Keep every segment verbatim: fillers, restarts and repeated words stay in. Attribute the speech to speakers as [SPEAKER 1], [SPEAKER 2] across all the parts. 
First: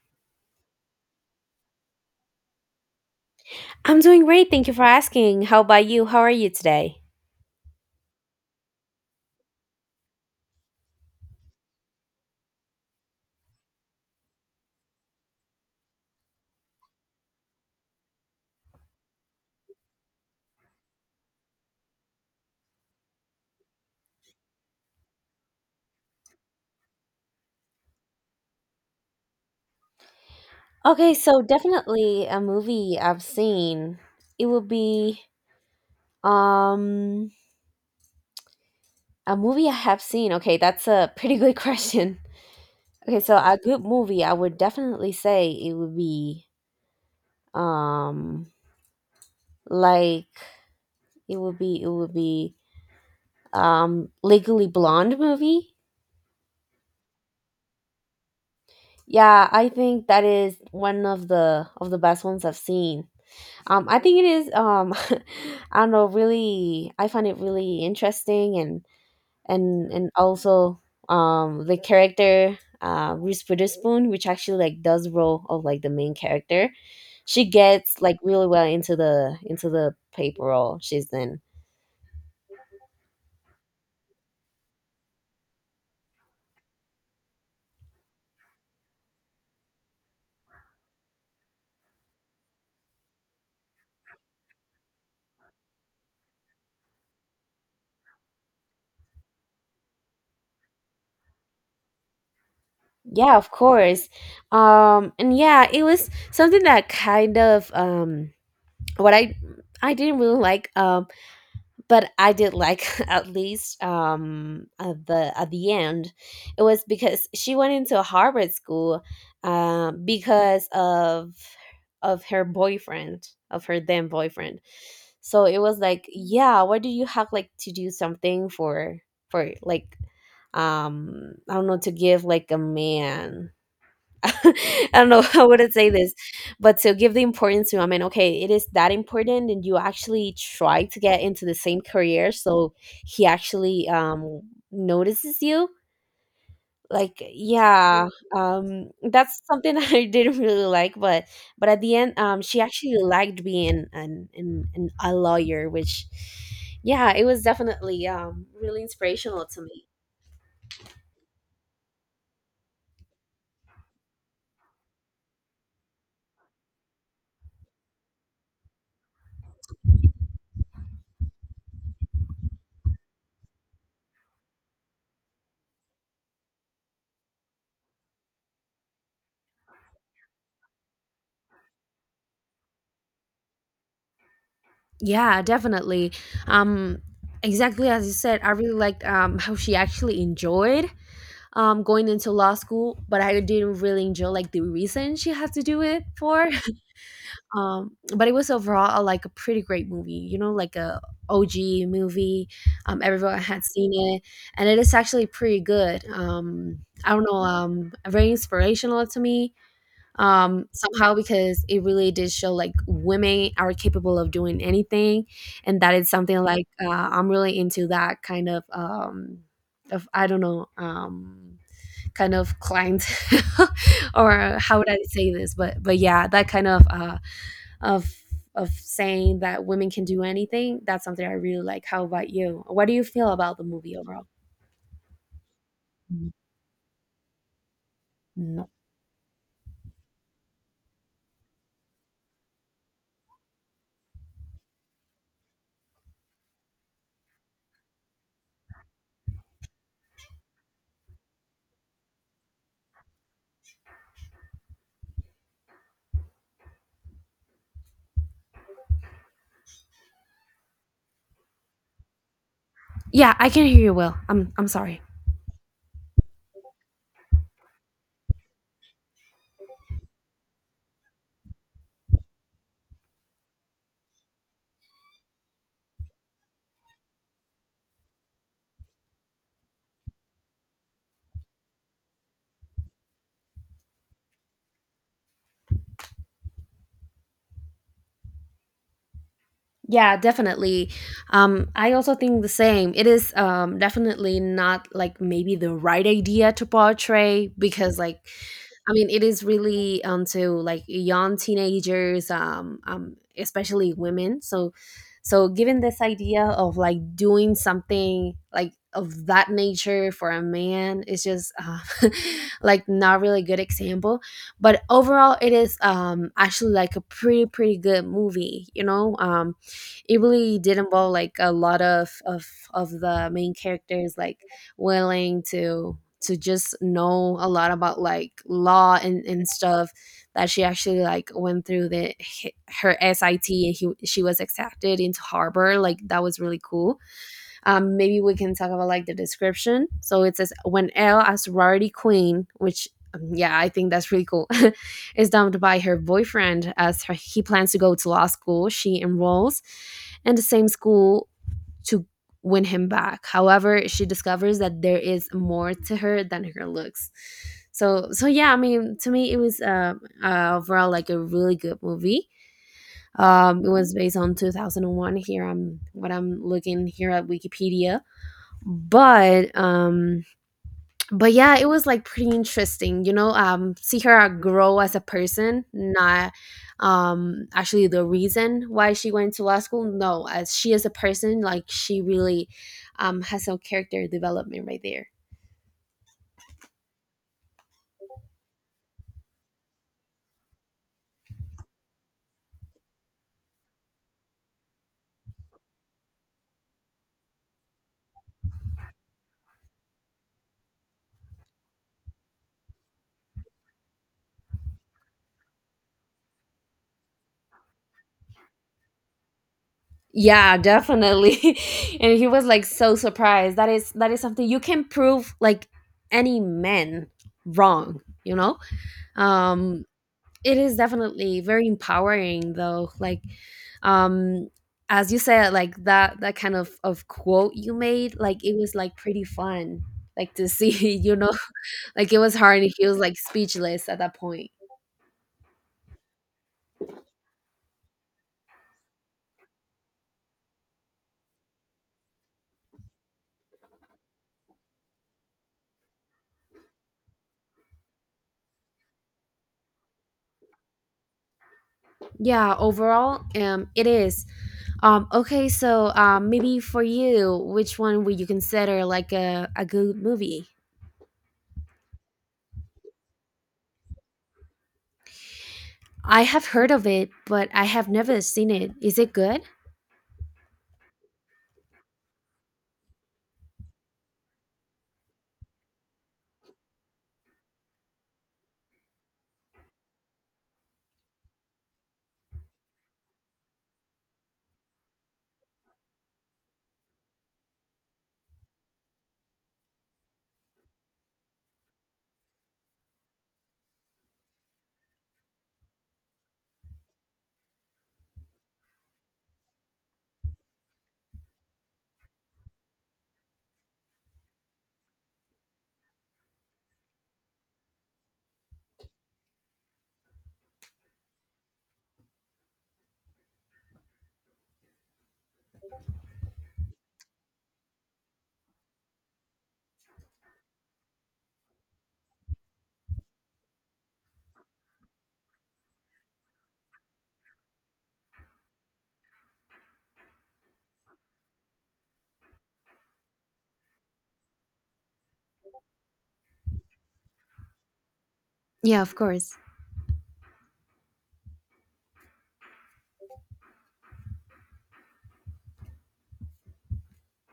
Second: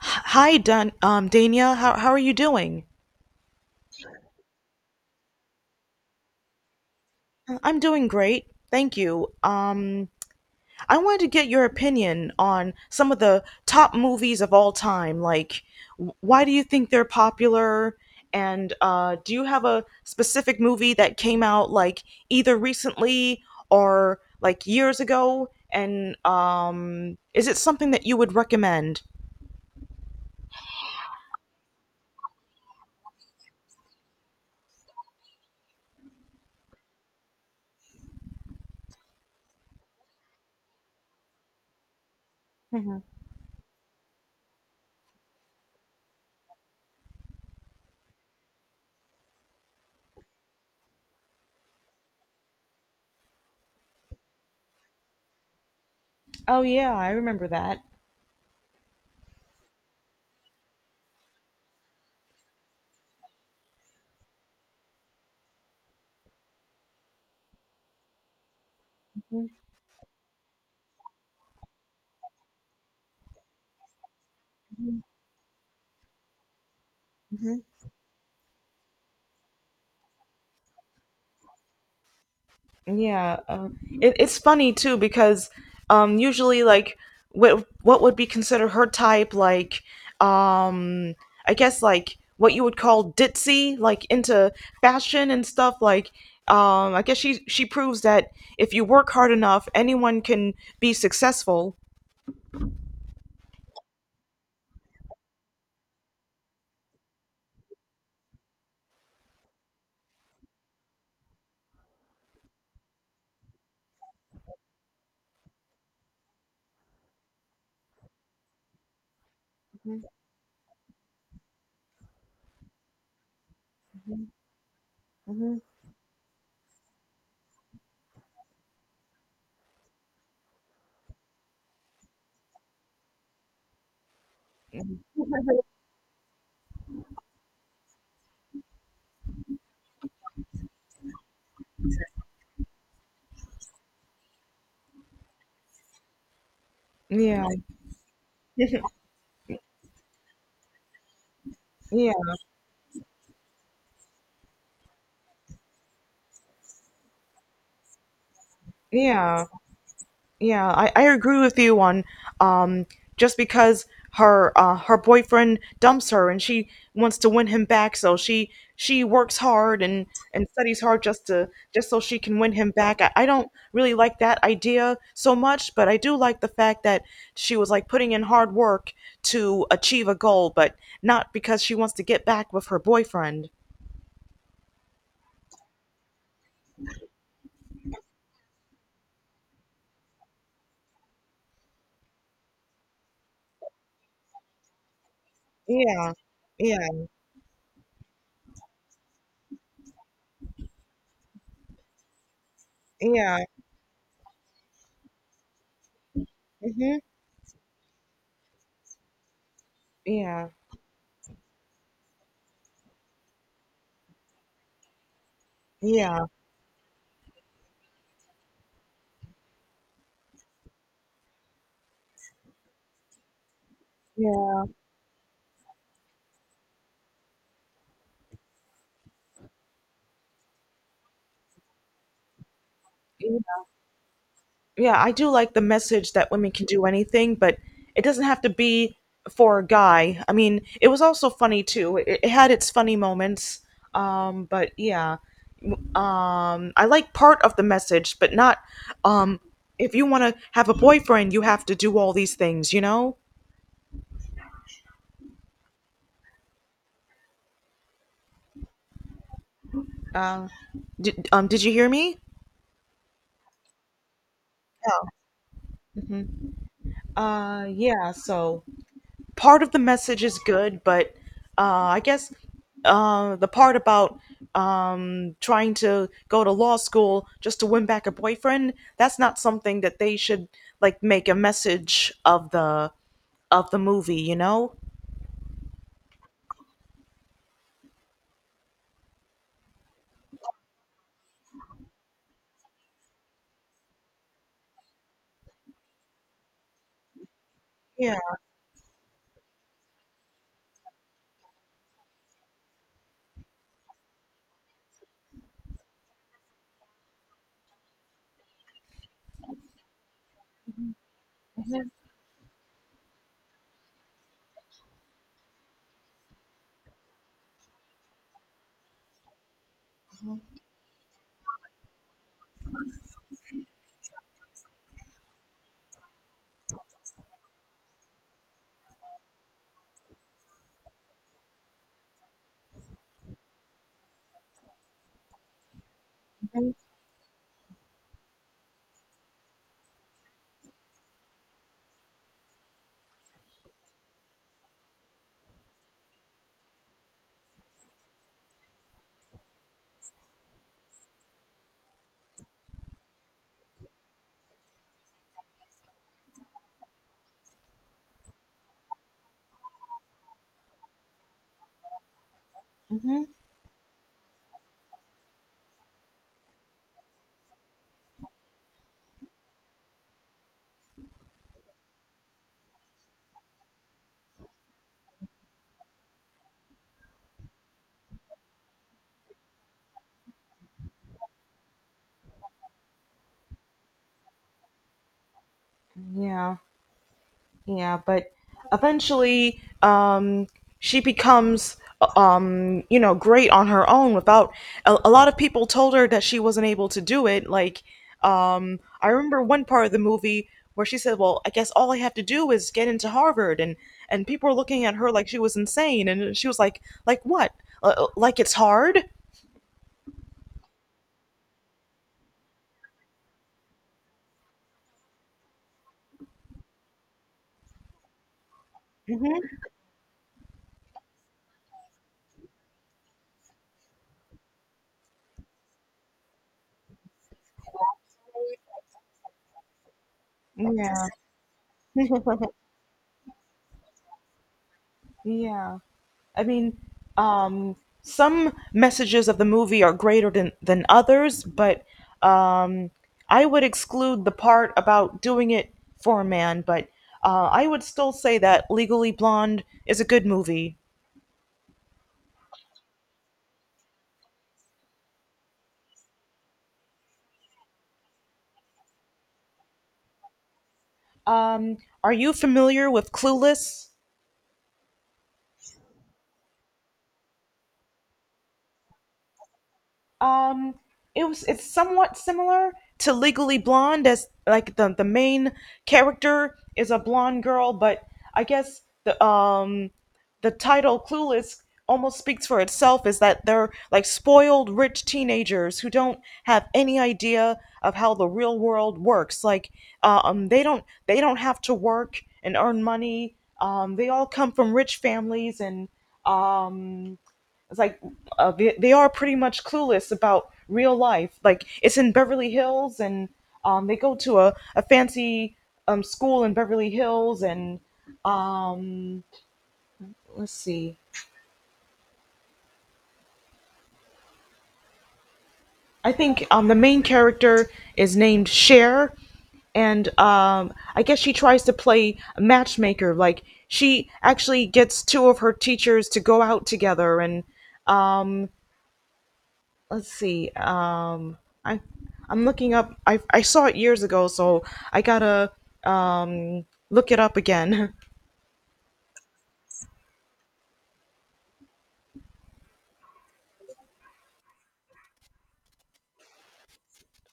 [SPEAKER 1] Hi, Dan, um, Dania. How how are you doing?
[SPEAKER 2] I'm doing great. Thank you for asking. How about you? How are you today?
[SPEAKER 1] I'm doing great, thank you. Um, I wanted to get your opinion on some of the top movies of all time. Like, wh- why do you think they're popular? And uh, do you have a specific movie that came out like either recently or like years ago? And um, is it something that you would recommend?
[SPEAKER 2] Okay, so definitely a movie I've seen. It would be um a movie I have seen. Okay, that's a pretty good question.
[SPEAKER 1] Hmm.
[SPEAKER 2] Okay, so a good movie I would definitely say it would be um like it would be it would be um Legally Blonde movie.
[SPEAKER 1] Oh yeah, I remember that.
[SPEAKER 2] Yeah, I think that is one of the of the best ones I've seen. Um, I think it is. Um, I don't know. Really, I find it really interesting, and and and also um the character uh Reese Witherspoon, which actually like does role of like the main character, she
[SPEAKER 1] Mhm.
[SPEAKER 2] gets like really well into the into the paper role she's in.
[SPEAKER 1] Yeah, uh, it, it's funny too because um, usually like what what would be considered her type, like um, I guess like what you would call ditzy, like into fashion and stuff. Like um, I guess she she proves that if you work hard enough, anyone can be successful.
[SPEAKER 2] Yeah, of course. Um, and yeah, it was something that kind of um what I I didn't really like um but I did like at least um at the at the end it was because she went into a Harvard school
[SPEAKER 1] Mhm,
[SPEAKER 2] um because of of her boyfriend of her then
[SPEAKER 1] mhm,
[SPEAKER 2] boyfriend, so it
[SPEAKER 1] mhm.
[SPEAKER 2] was like, yeah, why do you have like to do something for for like, um I don't know, to give like a man, I don't know how would I say this, but to give the importance to, I mean, okay, it is that important, and you actually try to get into the same career, so he actually um notices you. Like,
[SPEAKER 1] Yeah,
[SPEAKER 2] yeah, um, that's something I didn't really like, but but at the
[SPEAKER 1] yeah,
[SPEAKER 2] end, um, she actually liked being an an, an a lawyer, which, yeah, it was definitely um really
[SPEAKER 1] yeah.
[SPEAKER 2] inspirational to me.
[SPEAKER 1] Yeah, I, I agree with you on, um just because her uh her boyfriend dumps her and she wants to win him back, so she she works hard and and studies hard just to just so she can win him back. I, I don't really like that idea so much, but I do like the fact that she was like putting in hard work to achieve a goal, but not because she wants to get back with her boyfriend.
[SPEAKER 2] Yeah, definitely. Um, exactly as you said, I really liked, um, how she actually enjoyed, um, going into law school, but I didn't really enjoy like the reason she had to do it
[SPEAKER 1] Yeah.
[SPEAKER 2] for.
[SPEAKER 1] Yeah.
[SPEAKER 2] Um, but it was overall a, like a pretty great movie, you know, like a O G movie. Um, everyone
[SPEAKER 1] Yeah.
[SPEAKER 2] had seen it, and it is actually pretty good. Um,
[SPEAKER 1] Mhm.
[SPEAKER 2] I don't know, um, very inspirational to me
[SPEAKER 1] Yeah.
[SPEAKER 2] um somehow because it really did show like women are capable of doing anything, and that is
[SPEAKER 1] Yeah.
[SPEAKER 2] something like, uh, I'm really into that kind of um of, I don't know, um kind of client, or
[SPEAKER 1] Yeah.
[SPEAKER 2] how would I say this, but but yeah, that kind of uh of of saying that women can do anything. That's something I really like. How about you? What do you feel
[SPEAKER 1] Yeah.
[SPEAKER 2] about the movie overall?
[SPEAKER 1] Yeah, I do like the message that
[SPEAKER 2] Mm,
[SPEAKER 1] women can do anything, but it doesn't have to
[SPEAKER 2] no,
[SPEAKER 1] be for a guy. I mean, it was also funny too. It, it had its funny moments. Um, but yeah, um, I like part of the message, but not um, if you want to have a boyfriend, you have to do all these things, you know? Uh, did, um, did you hear me?
[SPEAKER 2] yeah, I can hear you well. I'm i'm sorry.
[SPEAKER 1] Hmm. Uh, yeah, so part of the message is good, but uh, I guess uh, the part about um, trying to go to law school just to win back a boyfriend, that's not something that they should like make a message of the of the movie, you know?
[SPEAKER 2] Yeah, definitely. Um, I also think the same. It is, um, definitely not like maybe the right idea to portray because,
[SPEAKER 1] Yeah.
[SPEAKER 2] like, I mean, it is really onto like young teenagers, um, um, especially women. So, so given this idea of like doing something like of that nature for a man is just uh, like not really good example. But overall, it is, um, actually like a pretty pretty good movie, you know. Um, it really did involve like a lot of of of the main characters like willing to to just know a lot about like law and, and stuff, that she actually like went through the her S I T, and he, she was accepted into Harvard. Like, that was really cool. Um maybe we can talk about like the description. So it says, when Elle, a sorority queen, which, um, yeah I think that's really cool, is dumped by her boyfriend as her, he plans to go to law school, she enrolls in the same school to win him back. However, she discovers that there is more to her than her looks. So so yeah, I mean, to me, it was uh, uh, overall like a really good movie.
[SPEAKER 1] Hmm.
[SPEAKER 2] Um, it was based on two thousand one. Here, I'm what I'm looking here at Wikipedia, but um, but yeah, it was like pretty interesting, you know, um see her, uh, grow as a person, not um actually the reason why she went to law school, no, as she as a person, like she really um has some character development right there.
[SPEAKER 1] Yeah. Yeah, but eventually, um, she becomes, um, you know, great on her own without a, a lot of people told her that she wasn't able to do it. Like, um, I remember one part of the movie where she said, "Well, I guess all I have to do is get into Harvard," and and people were looking at her like she was insane, and she was like, "Like what? Uh, uh, like it's hard?"
[SPEAKER 2] Yeah, definitely. And he was like so surprised. That is that is something you can prove like any man wrong, you know.
[SPEAKER 1] Hmm.
[SPEAKER 2] um It is definitely very empowering though. Like, um as you said, like that that kind of of quote you made, like it was like pretty fun. Like to see,
[SPEAKER 1] Yeah,
[SPEAKER 2] you know, like it was hard and he was like speechless at that point.
[SPEAKER 1] yeah. I mean, um, some messages of the movie are greater than, than others, but um, I would exclude the part about doing it for a man, but uh, I would still say that Legally Blonde is a good movie.
[SPEAKER 2] Yeah, overall, um, it is. Um, okay, so um, maybe for you, which one would you consider like a, a good movie?
[SPEAKER 1] Um, are you familiar with Clueless?
[SPEAKER 2] I have heard of it, but I have never seen it. Is it good?
[SPEAKER 1] um it was it's somewhat similar to Legally Blonde. As like, the the main character is a blonde girl, but I guess the um the title Clueless almost speaks for itself. Is that they're like spoiled rich teenagers who don't have any idea of how the real world works. Like, um they don't they don't have to work and earn money. um they all come from rich families, and um it's like, uh, they, they are pretty much clueless about real life. Like, it's in Beverly Hills, and um, they go to a, a fancy, um, school in Beverly Hills, and um, let's see. I think um, the main character is named Cher, and um, I guess she tries to play a matchmaker. Like, she actually gets two of her teachers to go out together, and um, let's see. Um, I I'm looking up. I I saw it years ago, so I gotta um look it up again.
[SPEAKER 2] Yeah, of course.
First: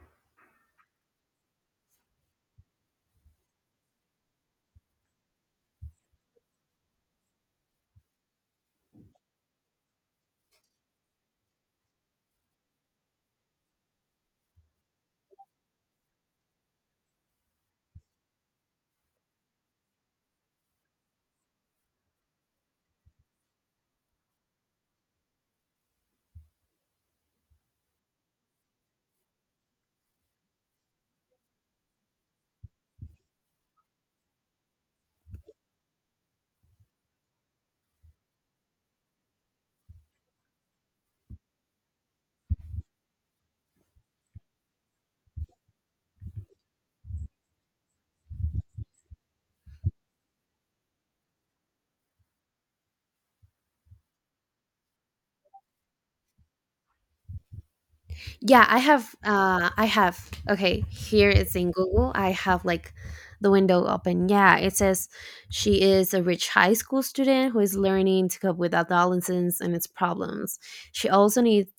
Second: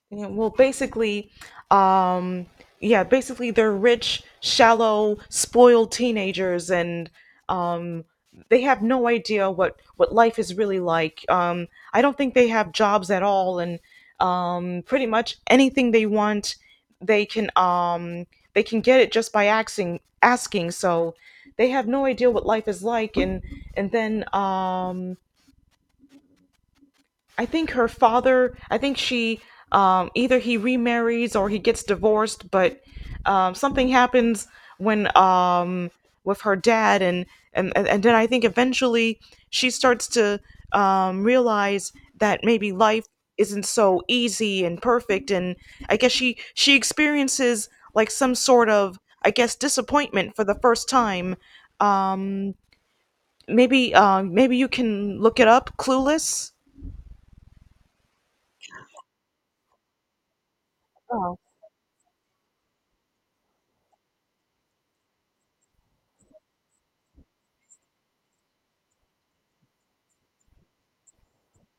[SPEAKER 1] Yeah, well, basically, um, yeah, basically they're rich, shallow, spoiled teenagers, and um, they have no idea what what life is really like. Um, I don't think they have jobs at all, and um, pretty much anything they want, they can um, they can get it just by asking asking. So they have no idea what life is like, and and then um, I think her father, I think she, um, either he remarries or he gets divorced, but um, something happens when, um, with her dad, and, and and then I think eventually she starts to, um, realize that maybe life isn't so easy and perfect, and I guess she she experiences like some sort of, I guess, disappointment for the first time. Um, maybe uh, maybe you can look it up. Clueless.
[SPEAKER 2] Yeah, I have. Uh, I have. Okay, here
[SPEAKER 1] Oh,
[SPEAKER 2] it's in Google. I have like the window open. Yeah, it says she is a rich high school student who is learning to cope with adolescence and its problems. She also needs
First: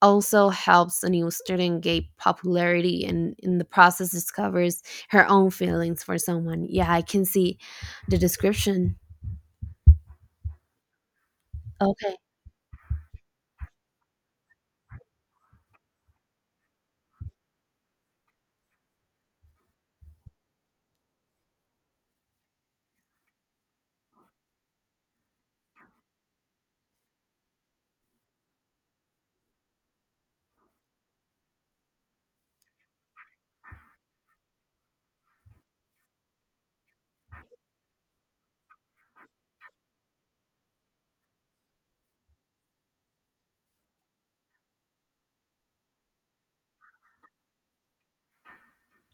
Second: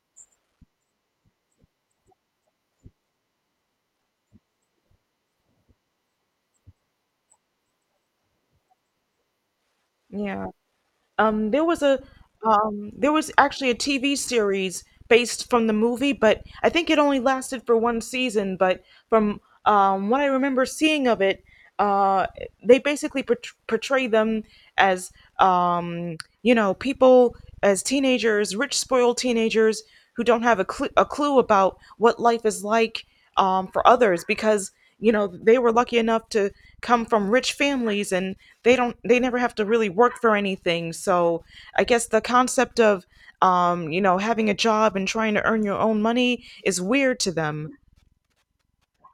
[SPEAKER 2] also helps a new student gain popularity, and in the process discovers her own feelings for someone. Yeah, I can see the description.
[SPEAKER 1] yeah. Um, there was a
[SPEAKER 2] Okay.
[SPEAKER 1] um, there was actually a T V series based from the movie, but I think it only lasted for one season. But from, um, what I remember seeing of it, uh, they basically portray portray them as um, you know people, as teenagers, rich spoiled teenagers who don't have a, cl- a clue about what life is like, um, for others because you know they were lucky enough to come from rich families, and they don't they never have to really work for anything. So I guess the concept of, um, you know having a job and trying to earn your own money is weird to them.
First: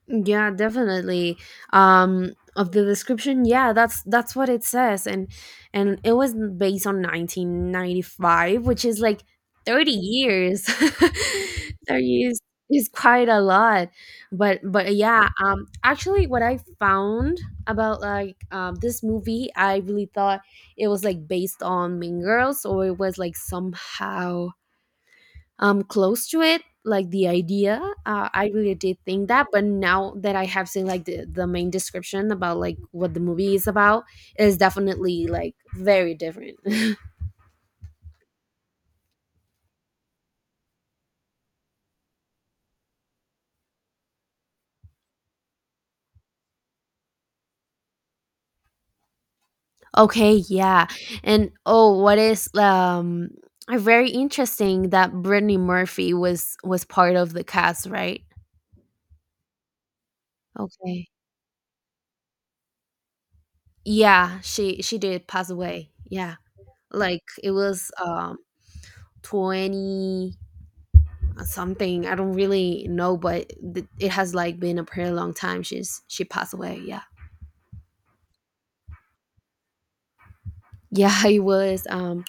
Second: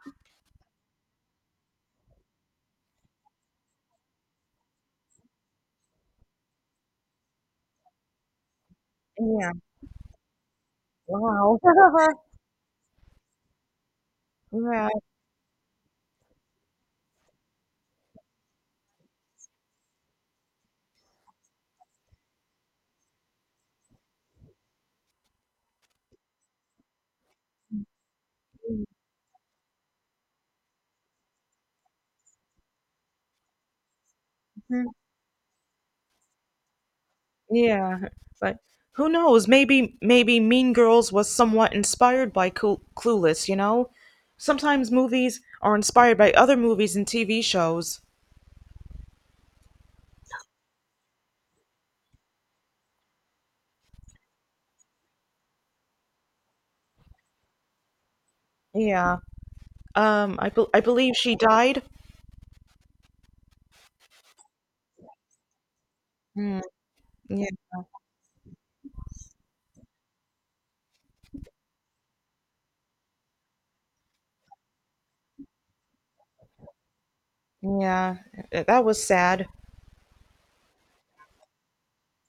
[SPEAKER 2] Yeah, definitely. Um, of the description, yeah, that's that's what it says, and and it was based on nineteen ninety-five, which is like
[SPEAKER 1] Yeah.
[SPEAKER 2] thirty years.
[SPEAKER 1] Wow.
[SPEAKER 2] thirty years is quite a lot, but
[SPEAKER 1] Yeah.
[SPEAKER 2] but yeah. Um, actually, what I found about like um this movie, I really thought it was like based on Mean Girls, or it was like somehow um close to it, like the idea, uh, I really did think that. But now that I have seen like the, the main description about like what the movie is about, it is
[SPEAKER 1] Mhm.
[SPEAKER 2] definitely like very different.
[SPEAKER 1] Yeah, but who knows, maybe maybe Mean Girls was somewhat inspired by Clu- Clueless, you know? Sometimes movies are inspired by other movies and TV shows.
[SPEAKER 2] Okay, yeah. And oh, what is um uh, very interesting, that Brittany Murphy was was part of the cast, right?
[SPEAKER 1] Yeah. Um, I bel I
[SPEAKER 2] Okay,
[SPEAKER 1] believe she died.
[SPEAKER 2] yeah, she she did pass away, yeah.
[SPEAKER 1] Mm,
[SPEAKER 2] Like,
[SPEAKER 1] yeah,
[SPEAKER 2] it was, um twenty something, I don't really know, but th- it has like been a pretty long time she's she passed away, yeah.
[SPEAKER 1] yeah, th- that was sad.
[SPEAKER 2] Yeah, it was, um,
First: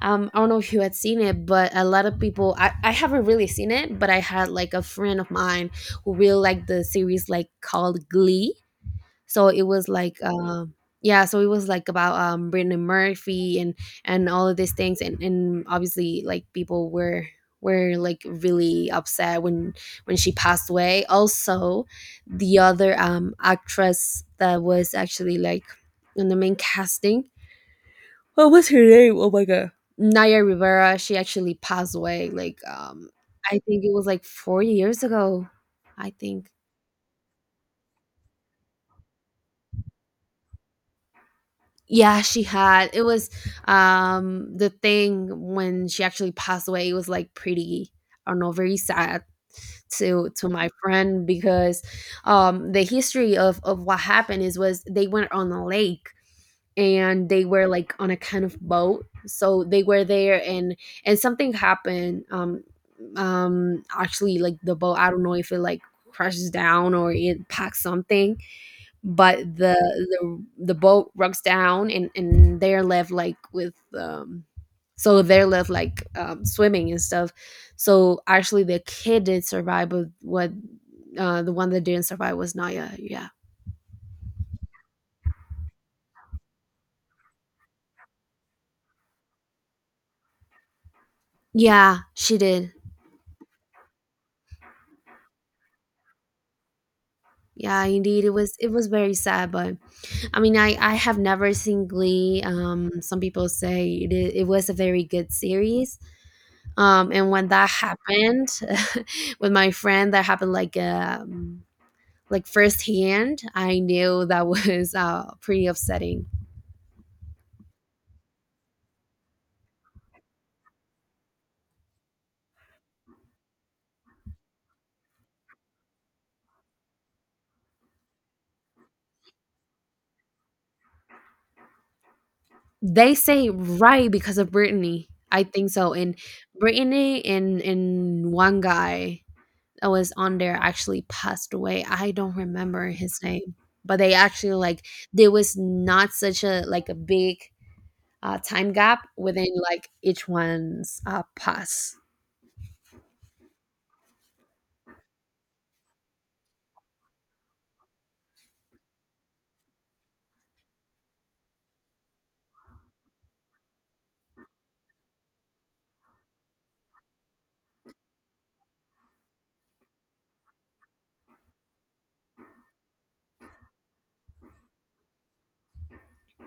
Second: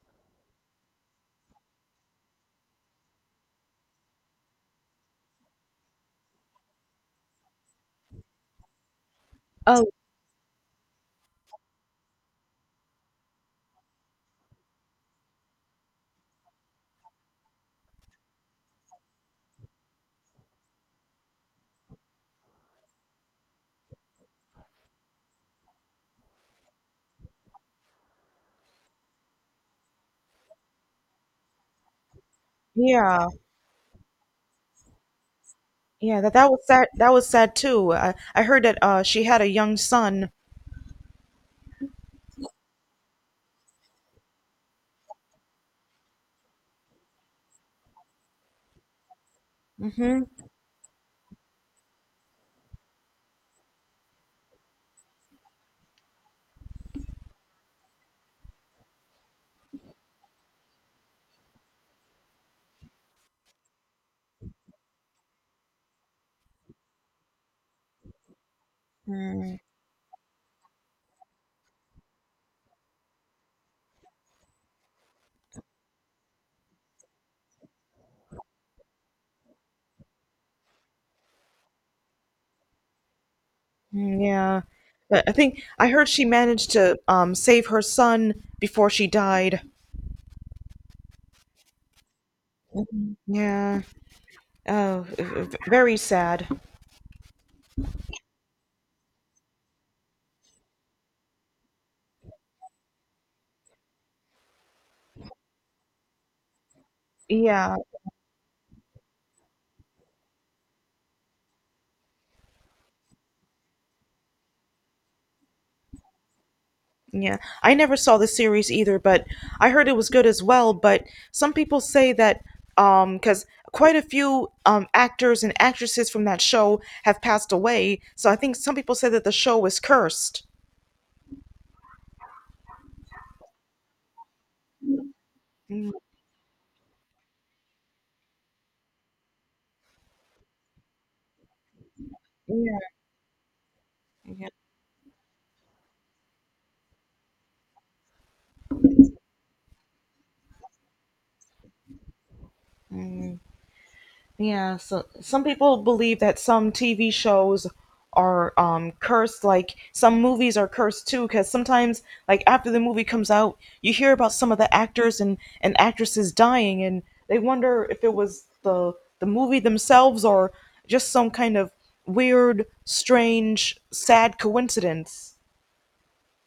[SPEAKER 2] um I don't know if you had seen it, but a lot of people, I I haven't really seen it, but I had like a friend of mine who really liked the series like called Glee. So it
[SPEAKER 1] Oh,
[SPEAKER 2] was like, um, yeah, so it was like about, um, Brittany Murphy and and all of these things, and and obviously like people were were like really upset when when she passed away. Also, the other, um, actress that was actually like in the main casting, well, wh- Naya Rivera, she actually passed away. Like, um,
[SPEAKER 1] yeah,
[SPEAKER 2] I think it was like four years ago. I
[SPEAKER 1] yeah, that that
[SPEAKER 2] think.
[SPEAKER 1] was sad. That was sad too. I I heard that uh she had a young son.
[SPEAKER 2] Yeah, she had. It was, um, the thing, when she actually passed away, it was like pretty, I don't know, very sad
[SPEAKER 1] Mm-hmm.
[SPEAKER 2] to to my friend because um the history of of what happened is was they went on a lake and they were like on a kind of boat, so they were there, and and something happened, um um actually like the boat, I don't know if it like crashes down or it packs something, but
[SPEAKER 1] Mm,
[SPEAKER 2] the the the boat rocks down, and and they're left like with, um so they're left like, um, swimming and stuff, so actually the kid did survive. But what, uh the one that didn't survive was Naya, yeah.
[SPEAKER 1] mm, yeah, but I think I heard she managed to um save her son before she died.
[SPEAKER 2] Yeah, she did.
[SPEAKER 1] Mhm. Yeah. Oh, v- v- very sad.
[SPEAKER 2] Yeah, indeed it was. It was very sad, but I mean, I I have never seen Glee. Um some people say it, i- it was a very good series. Um and when that
[SPEAKER 1] Yeah.
[SPEAKER 2] happened, with my friend, that happened like, um like firsthand, I knew that was, uh, pretty upsetting.
[SPEAKER 1] Yeah, I never saw the series either, but I heard it was good as well. But some people say that, um because quite a few um actors and actresses from that show have passed away, so I think some people say that the show is cursed.
[SPEAKER 2] They say right because of Brittany, I think
[SPEAKER 1] Mm.
[SPEAKER 2] so. And Brittany and and one guy that was on there actually passed away. I don't
[SPEAKER 1] Yeah,
[SPEAKER 2] remember his name, but they
[SPEAKER 1] yeah.
[SPEAKER 2] actually like, there was not such a like a big, uh, time gap within like each one's, uh, pass.
[SPEAKER 1] Yeah, so some people believe that some T V shows are, um cursed, like some movies are cursed too, because sometimes, like after the movie comes out, you hear about some of the actors and and actresses dying, and they wonder if it was the the movie themselves or just some kind of weird, strange, sad coincidence.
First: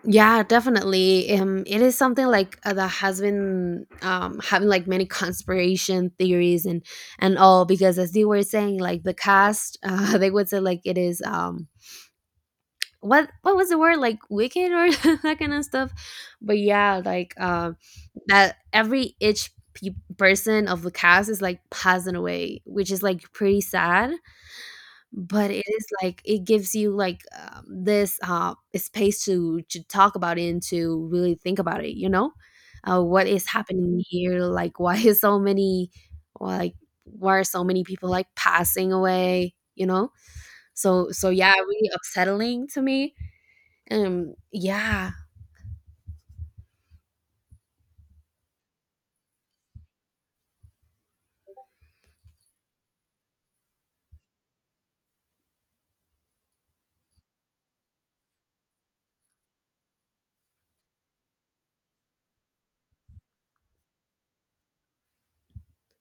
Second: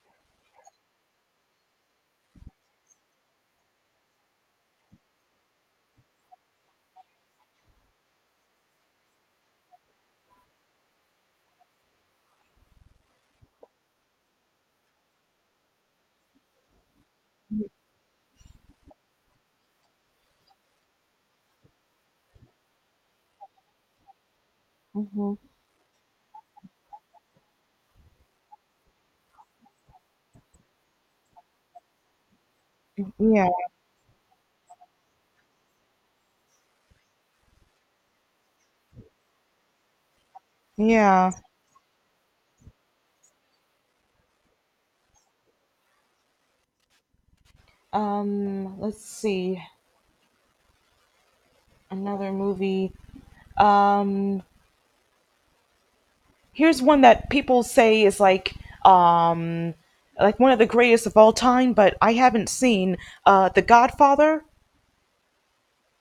[SPEAKER 2] Yeah, definitely. Um, it is something like, uh, that has been, um, having like many conspiration theories and and all because, as you were saying, like the cast, uh, they would say like it is, um what what was the word, like wicked or that kind of stuff. But yeah, like, uh, that every, each pe- person of the cast is like passing away, which is like pretty sad.
[SPEAKER 1] Hmm.
[SPEAKER 2] But it is like it gives you like, um, this, uh, space to to talk about it and to really think about it, you know? Uh, what is
[SPEAKER 1] Yeah,
[SPEAKER 2] happening here? Like, why is so many, like, why are so many people like passing away, you know? So
[SPEAKER 1] yeah.
[SPEAKER 2] so yeah, really upsettling to me. Um, yeah.
[SPEAKER 1] Um, let's see. Another movie. Um, Here's one that people say is like, um like one of the greatest of all time, but I haven't seen, uh The Godfather.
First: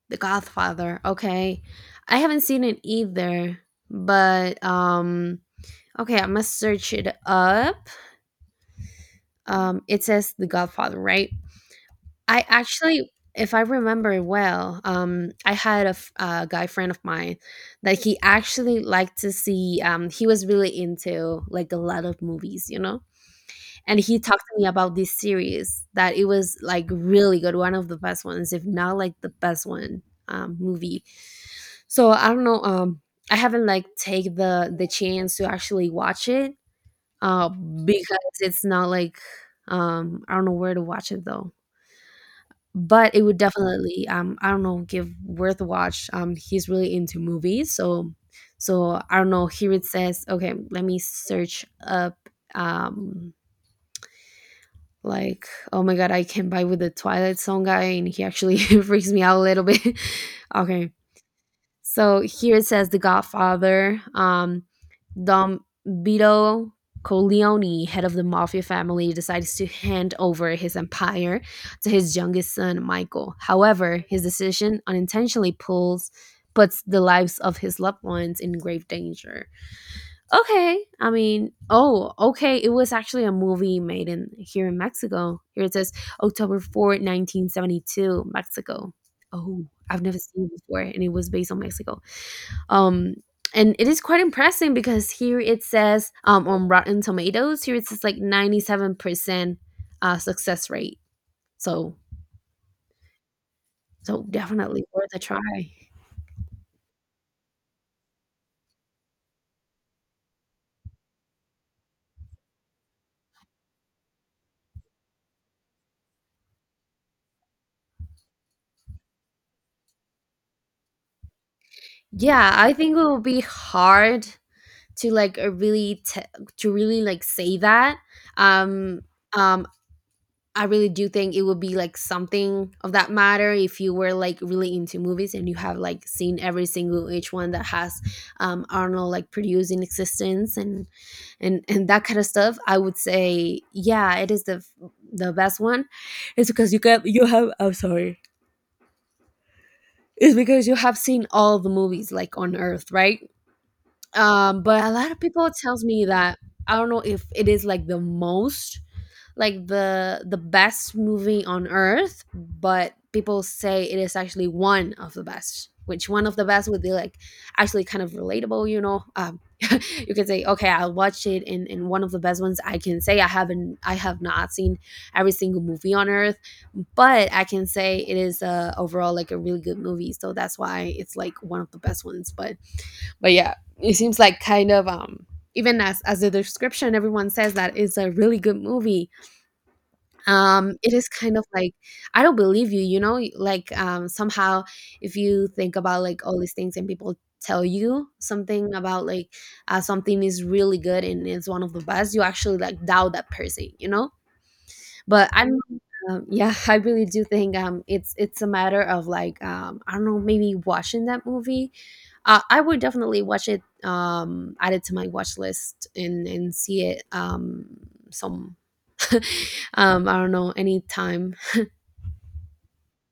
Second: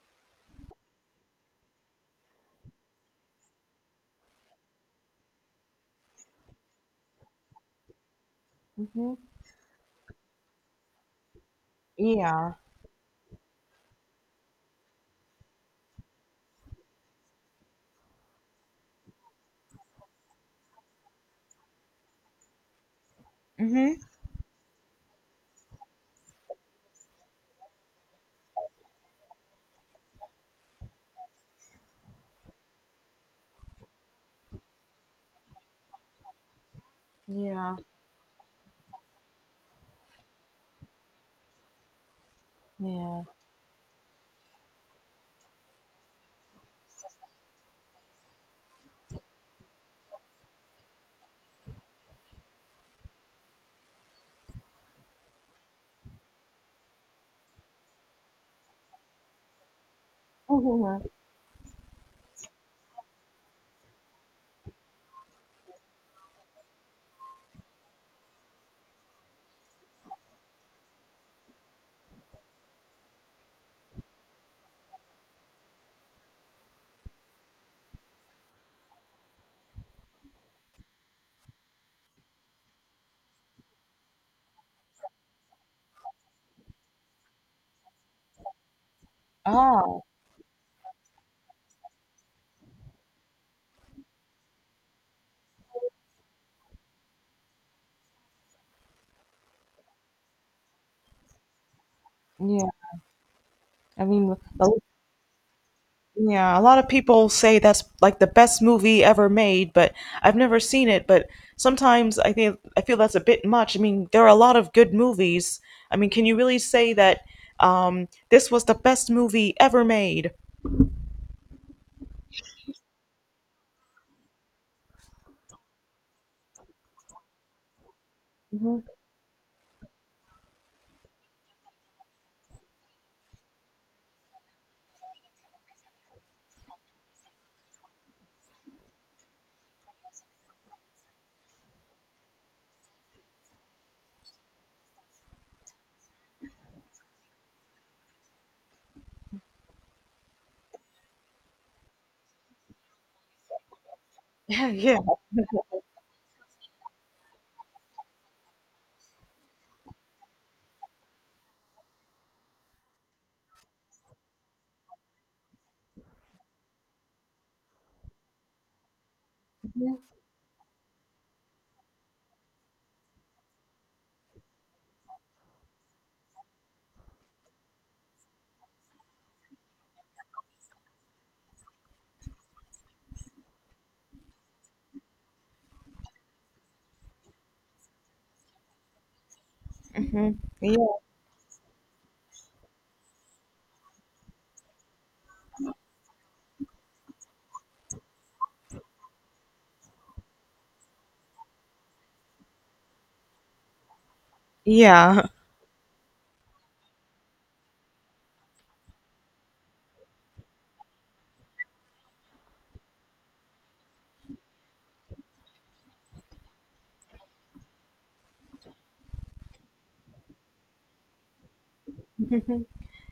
[SPEAKER 2] The Godfather, okay. I haven't seen it either, but, um okay, I must search it up.
[SPEAKER 1] Hmm.
[SPEAKER 2] Um, it says The Godfather, right? I
[SPEAKER 1] Yeah.
[SPEAKER 2] actually, if I remember well, um, I had a f a guy friend of mine that he actually liked to see, um, he was really into, like, a lot of movies, you know?
[SPEAKER 1] Mhm.
[SPEAKER 2] And he talked to me about this series that it was, like, really good, one of the best ones, if not, like, the best one, um, movie. So, I don't know, um, I haven't, like, take the the chance to actually watch it, uh,
[SPEAKER 1] Yeah.
[SPEAKER 2] because it's not like, um, I don't know where to watch it though, but it
[SPEAKER 1] Yeah.
[SPEAKER 2] would definitely, um I don't know, give worth a watch. Um he's really into movies, so so I don't know, here it says, okay, let me search up. um like oh my god, I can buy with the Twilight song guy, and he actually freaks me out a little bit. Okay,
[SPEAKER 1] Mhm.
[SPEAKER 2] so here it says The Godfather. Um, Dom Vito Corleone, head of the mafia family, decides to hand over his empire to his youngest son, Michael. However, his decision unintentionally pulls puts the lives of his loved ones in grave danger. Okay, I mean, oh, okay, it was actually a movie made in here in Mexico. Here it says October fourth, nineteen seventy-two, Mexico. Oh,
[SPEAKER 1] Oh.
[SPEAKER 2] I've never seen it before, and it was based on Mexico. Um, and it is quite impressive because here it says, um, on Rotten Tomatoes, here it says like ninety-seven percent uh, success rate. So,
[SPEAKER 1] Yeah. I
[SPEAKER 2] so
[SPEAKER 1] mean, a-
[SPEAKER 2] definitely worth a try.
[SPEAKER 1] yeah, a lot of people say that's like the best movie ever made, but I've never seen it, but sometimes I think I feel that's a bit much. I mean, there are a lot of good movies. I mean, can you really say that, um this was the best movie ever made?
[SPEAKER 2] Yeah, I think it will be hard to like, uh, really t- to really like say that. Um, um, I really do think it would be like something of that matter if you were like really into movies and you have like seen every single each one that has, um, Arnold like produced in existence, and and and that kind of stuff. I would say yeah, it is the the best one. It's because you can, you have, I'm sorry, it's because you have seen all the movies like on Earth, right? Um but a
[SPEAKER 1] Yeah.
[SPEAKER 2] lot of people tells me that, I don't know if it is like the most, like the the best movie on Earth, but people say it is actually one of the best. Which, one of the best would be like actually kind of relatable, you know? Um you can say, okay, I watched it, and, and one of the best ones I can say. I haven't, I have not seen every single movie on Earth, but I can say it is, uh overall, like a really good movie, so that's why it's like one of the best ones. but but yeah, it seems like kind of, um even as as the description, everyone says that it's a really good movie.
[SPEAKER 1] Hmm.
[SPEAKER 2] Um it
[SPEAKER 1] Yeah.
[SPEAKER 2] is kind of like, I don't believe you, you know, like, um somehow. If you think about like all these things and people tell you something about like, uh, something is really good and it's one of the best, you actually like doubt that person, you know?
[SPEAKER 1] Yeah.
[SPEAKER 2] But I don't know, um, yeah, I really do think um it's it's a matter of like, um I don't know, maybe watching that movie. uh, I would definitely watch it, um, add it to my watch list and and see it um some um I don't know, anytime.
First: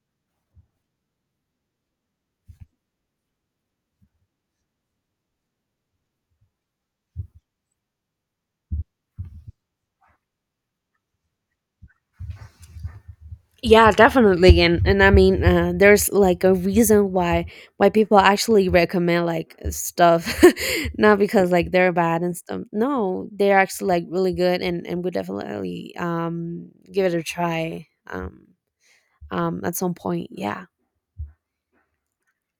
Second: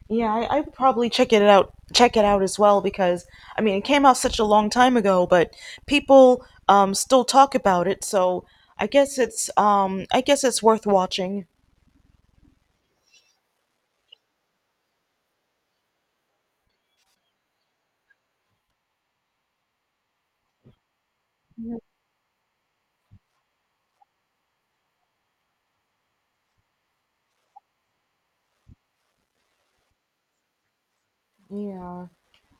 [SPEAKER 1] Yeah, I, I would probably check it out check it out as well because I mean it came out such a long time ago, but people um still talk about it, so I guess it's um I guess it's worth watching.
[SPEAKER 2] Yeah, definitely, and and I mean, uh, there's like a reason why why people actually recommend like stuff, not because like they're bad and stuff. No, they're actually like really good, and and we definitely, um give it a try, um um at some point. Yeah,
[SPEAKER 1] Yeah.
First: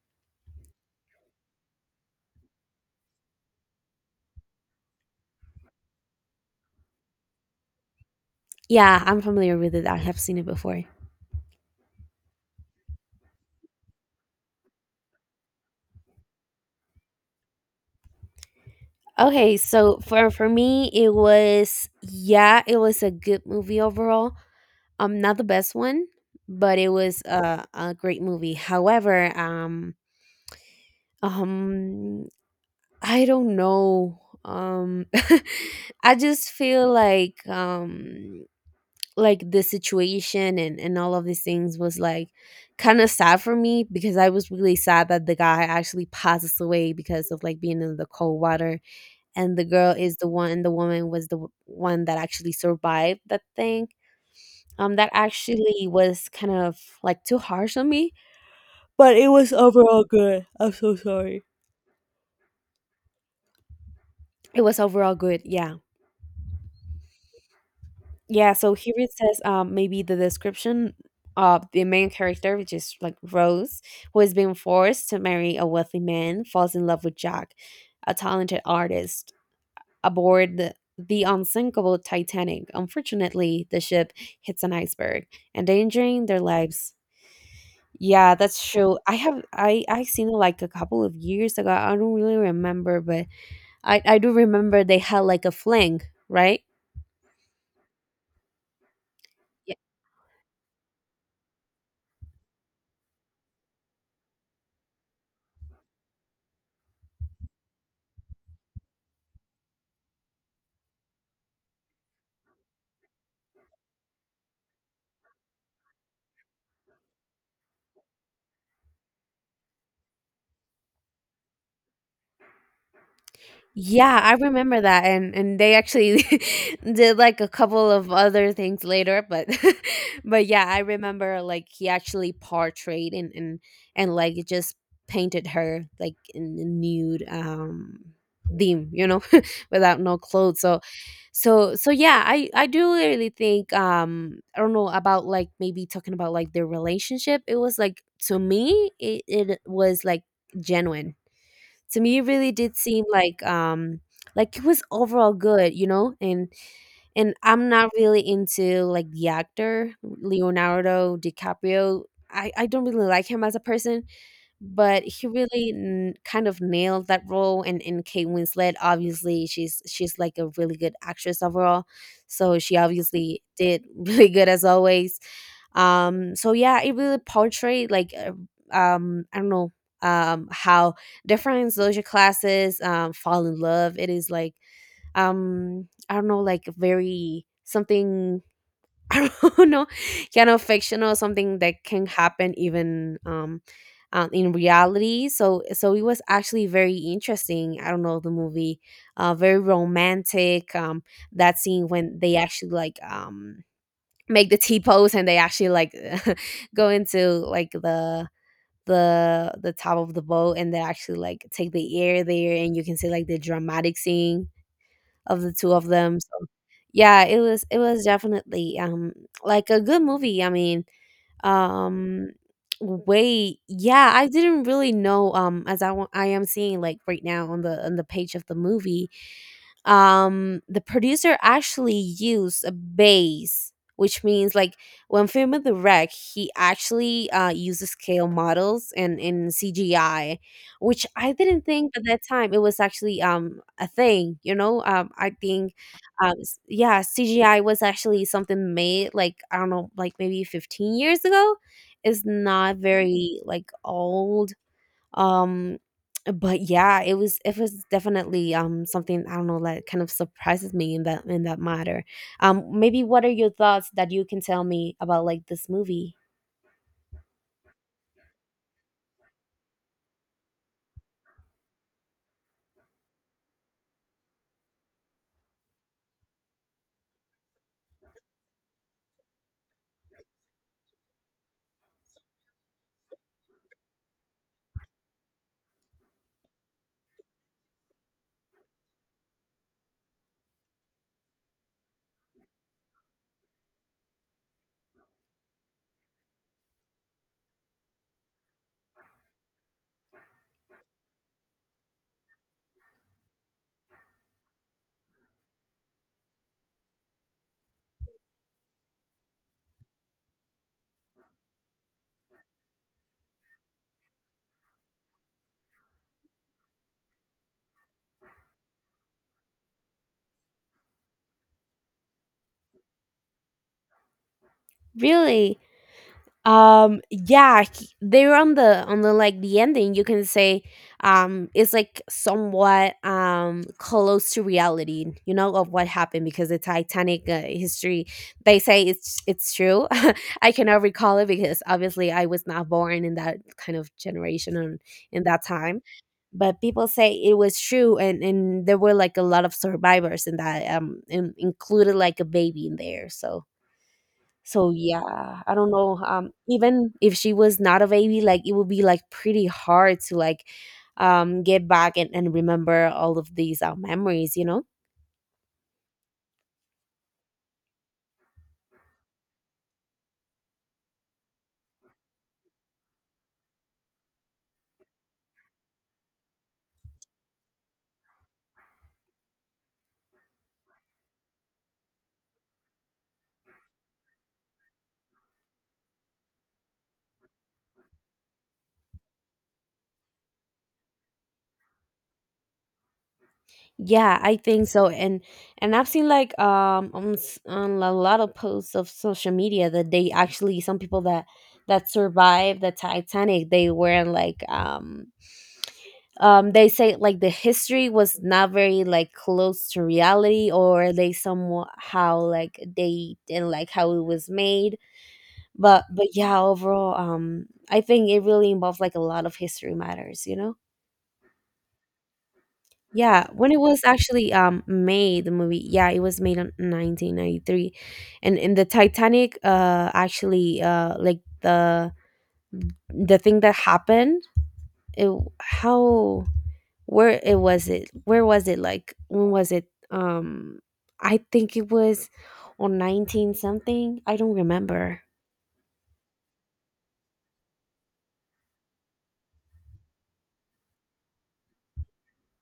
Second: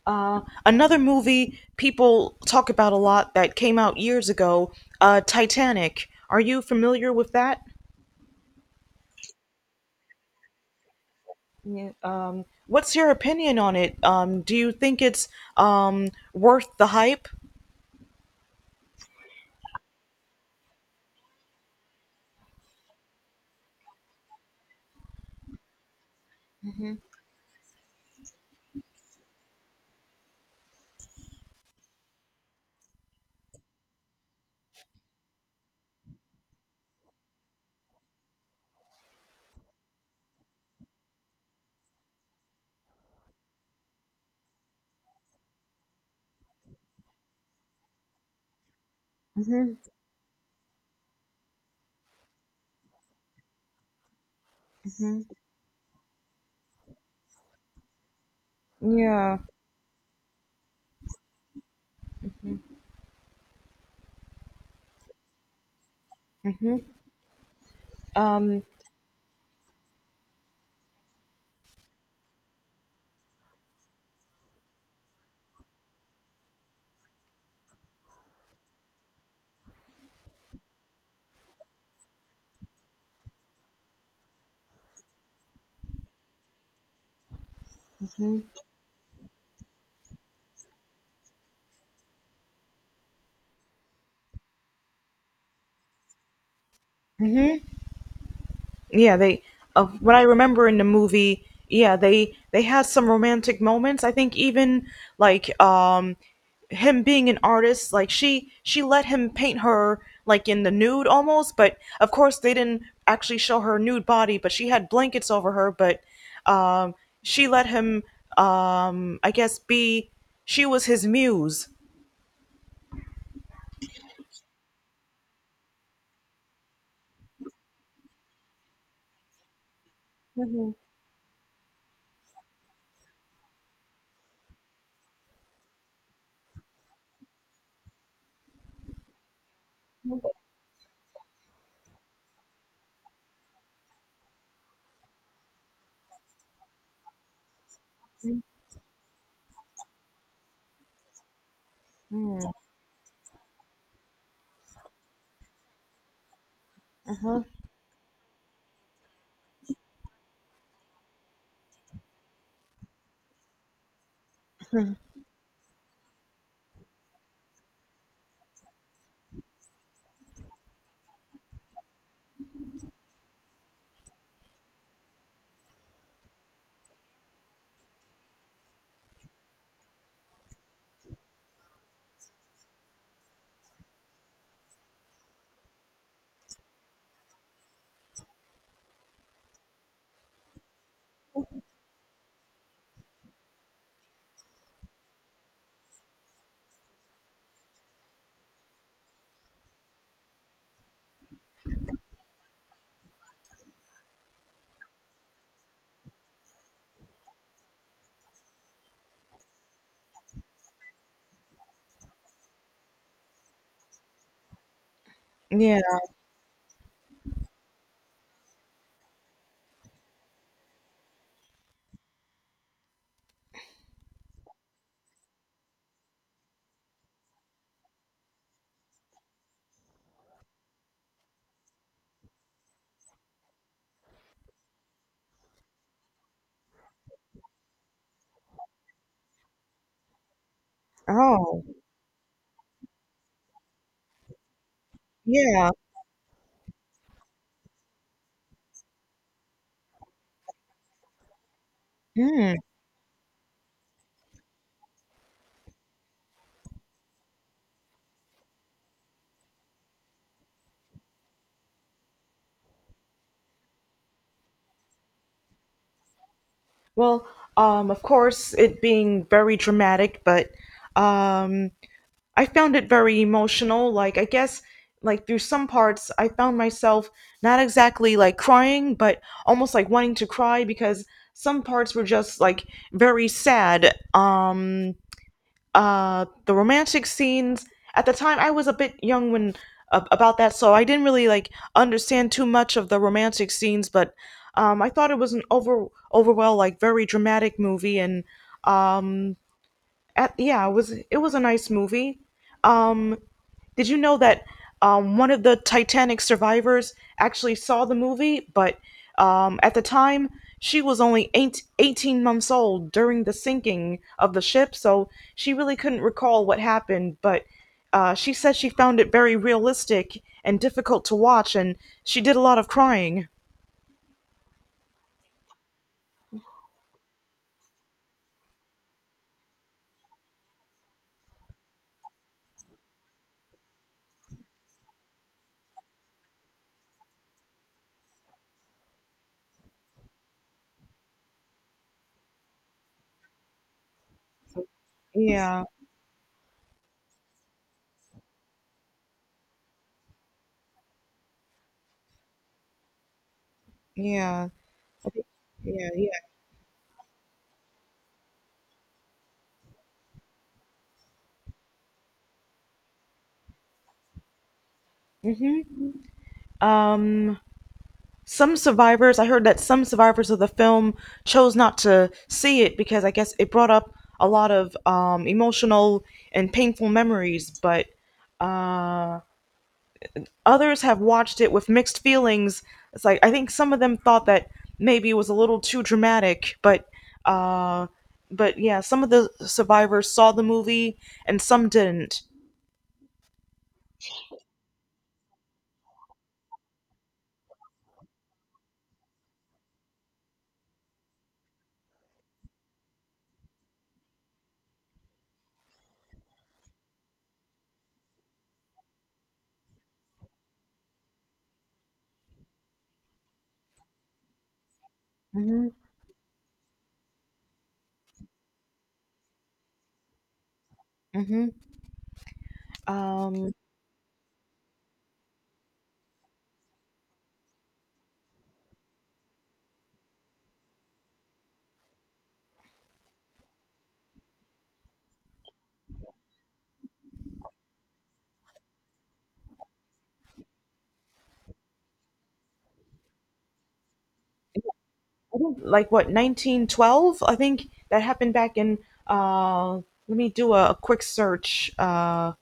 [SPEAKER 1] Uh, another movie people talk about a lot that came out years ago, uh, Titanic. Are you familiar with that?
[SPEAKER 2] yeah, I'm familiar with it. I have seen it before.
[SPEAKER 1] Yeah. Um, what's your opinion on it? Um, do you think it's, um, worth the hype?
[SPEAKER 2] Okay, so for for me, it was, yeah, it was a good movie overall. Um, not the best one, but it was a a great movie. However, um um I don't know, um I just feel like, um like the situation and and all of these things was like kind of sad for me, because I was really sad that the guy actually passes away because of like being in the cold water, and the
[SPEAKER 1] Mhm,
[SPEAKER 2] girl is the one, the woman was the w- one that actually survived that thing. Um that
[SPEAKER 1] mhm.
[SPEAKER 2] actually was kind of like too harsh on me.
[SPEAKER 1] Yeah.
[SPEAKER 2] It was overall good, yeah.
[SPEAKER 1] Mhm.
[SPEAKER 2] Yeah,
[SPEAKER 1] Um,
[SPEAKER 2] so here it says, um, maybe the description of the main character, which is like Rose, who has been forced to marry a wealthy man, falls in love with Jack, a talented artist, aboard the, the unsinkable Titanic. Unfortunately, the ship hits an iceberg, endangering their lives. Yeah, that's true. I have I I seen it like a couple of years ago. I don't really remember, but I I do remember they had like a fling, right?
[SPEAKER 1] yeah, they uh, what I remember in the movie, yeah, they they had some romantic moments. I think even like, um him being an artist, like she she let him paint her like in the nude almost, but of course they didn't actually show her nude body, but she had blankets over her, but um she let him, um I guess be she was his muse.
[SPEAKER 2] Yeah, I remember that, and and they actually did like a couple of other things later, but but yeah, I remember like he actually portrayed and and and like just painted her like in a nude um theme, you know, without no clothes. So so so yeah, I I do really think, um I don't know about like maybe talking about like their relationship. It was like, to me it, it was like genuine. To me, it really did seem like, um like it was overall good, you know? and
[SPEAKER 1] Uh
[SPEAKER 2] and
[SPEAKER 1] huh.
[SPEAKER 2] I'm not really into like the actor Leonardo DiCaprio. I i don't really like him as a person, but he really n- kind of nailed that role. and and Kate Winslet, obviously, she's she's like a really good actress overall, so she obviously did really good as always. Um so yeah, it really portrayed like, uh, um I don't know, um how different social classes, um fall in love. It is like, um I don't know, like very something. I don't know, kind of fictional, something that can happen even, um, um, in reality. So, so it was actually very interesting. I don't know, the movie, uh, very romantic. Um, that scene when they actually like, um make the T pose and they actually like go into like the the the top of the boat and they actually like take the air there, and you can see like the dramatic scene of the two
[SPEAKER 1] Yeah.
[SPEAKER 2] of them. So, yeah, it was it was definitely, um, like a good movie. I mean, um, wait, yeah, I didn't really know, um, as I wa- I am seeing like right now on the on the page of the movie, um the producer actually used a bass, which means like when filming the wreck, he actually, uh uses scale models and in CGI, which I
[SPEAKER 1] Oh.
[SPEAKER 2] didn't think at that time it was actually, um a thing, you know? um I
[SPEAKER 1] Yeah.
[SPEAKER 2] think, um s- yeah, CGI was actually something made like, I don't know, like maybe fifteen years ago. It's
[SPEAKER 1] Mm.
[SPEAKER 2] not very like old. um, but yeah, it was it was definitely, um something, I don't know, that kind of surprises me in that, in that matter. Um, maybe what are your thoughts that you can tell me about like this movie?
[SPEAKER 1] Well, um, of course, it being very dramatic, but um, I found it very emotional. Like, I guess, like, through some parts, I found myself not exactly like crying, but almost like wanting to cry because some parts were just like very sad. Um, uh the romantic scenes, at the time I was a bit young when, ab about that, so I didn't really like understand too much of the romantic scenes. But um I thought it was an over overall like very dramatic movie. And um at yeah, it was it was a nice movie. um did you know that, um, one of the Titanic survivors actually saw the movie, but um, at the time she was only eight eighteen months old during the sinking of the ship, so she really couldn't recall what happened. But uh, she said she found it very realistic and difficult to watch, and she did a lot of crying.
[SPEAKER 2] Really? Um yeah, he- they're on the, on the like the ending, you can say, um it's like somewhat, um close to reality, you know, of what happened, because the Titanic, uh, history, they say it's it's true. I cannot recall it because obviously I was not born in that kind of generation and in that
[SPEAKER 1] Yeah,
[SPEAKER 2] time. But people say it was true, and and there were like a lot of survivors in that, um and included like a baby in there. So
[SPEAKER 1] yeah,
[SPEAKER 2] so
[SPEAKER 1] I think-
[SPEAKER 2] yeah, I don't
[SPEAKER 1] yeah,
[SPEAKER 2] know.
[SPEAKER 1] yeah.
[SPEAKER 2] Um, even if she was not a baby, like it would be like pretty hard to like, um get back and, and remember all of these, uh, memories, you know?
[SPEAKER 1] Um, Some survivors, I heard that some survivors of the film chose not to see it because I guess it brought up a lot of um, emotional and painful memories, but uh, others have watched it with mixed feelings. It's like, I think some of them thought that maybe it was a little too dramatic, but. Uh, but yeah, some of the survivors saw the movie and some didn't.
[SPEAKER 2] Yeah, I think so. And and I've seen like um on, s- on a lot of posts of social media that they actually some people that that survived the Titanic. They were in like um um they say like the history was not very like close to reality, or they somehow like they didn't like how it was made.
[SPEAKER 1] Hmm.
[SPEAKER 2] But but yeah, overall, um I think it really involves like a lot of history matters you know
[SPEAKER 1] Hmm.
[SPEAKER 2] Yeah,
[SPEAKER 1] Um,
[SPEAKER 2] when it was actually um made the movie, yeah, it was made in nineteen ninety-three. And in the Titanic, uh actually, uh like the the thing that happened, it, how, where it was, it, where was it, like when was it, um I think it was on nineteen something. I don't remember.
[SPEAKER 1] I think like what nineteen twelve. I think that happened back in. Uh, Let me do a, a quick search. Uh,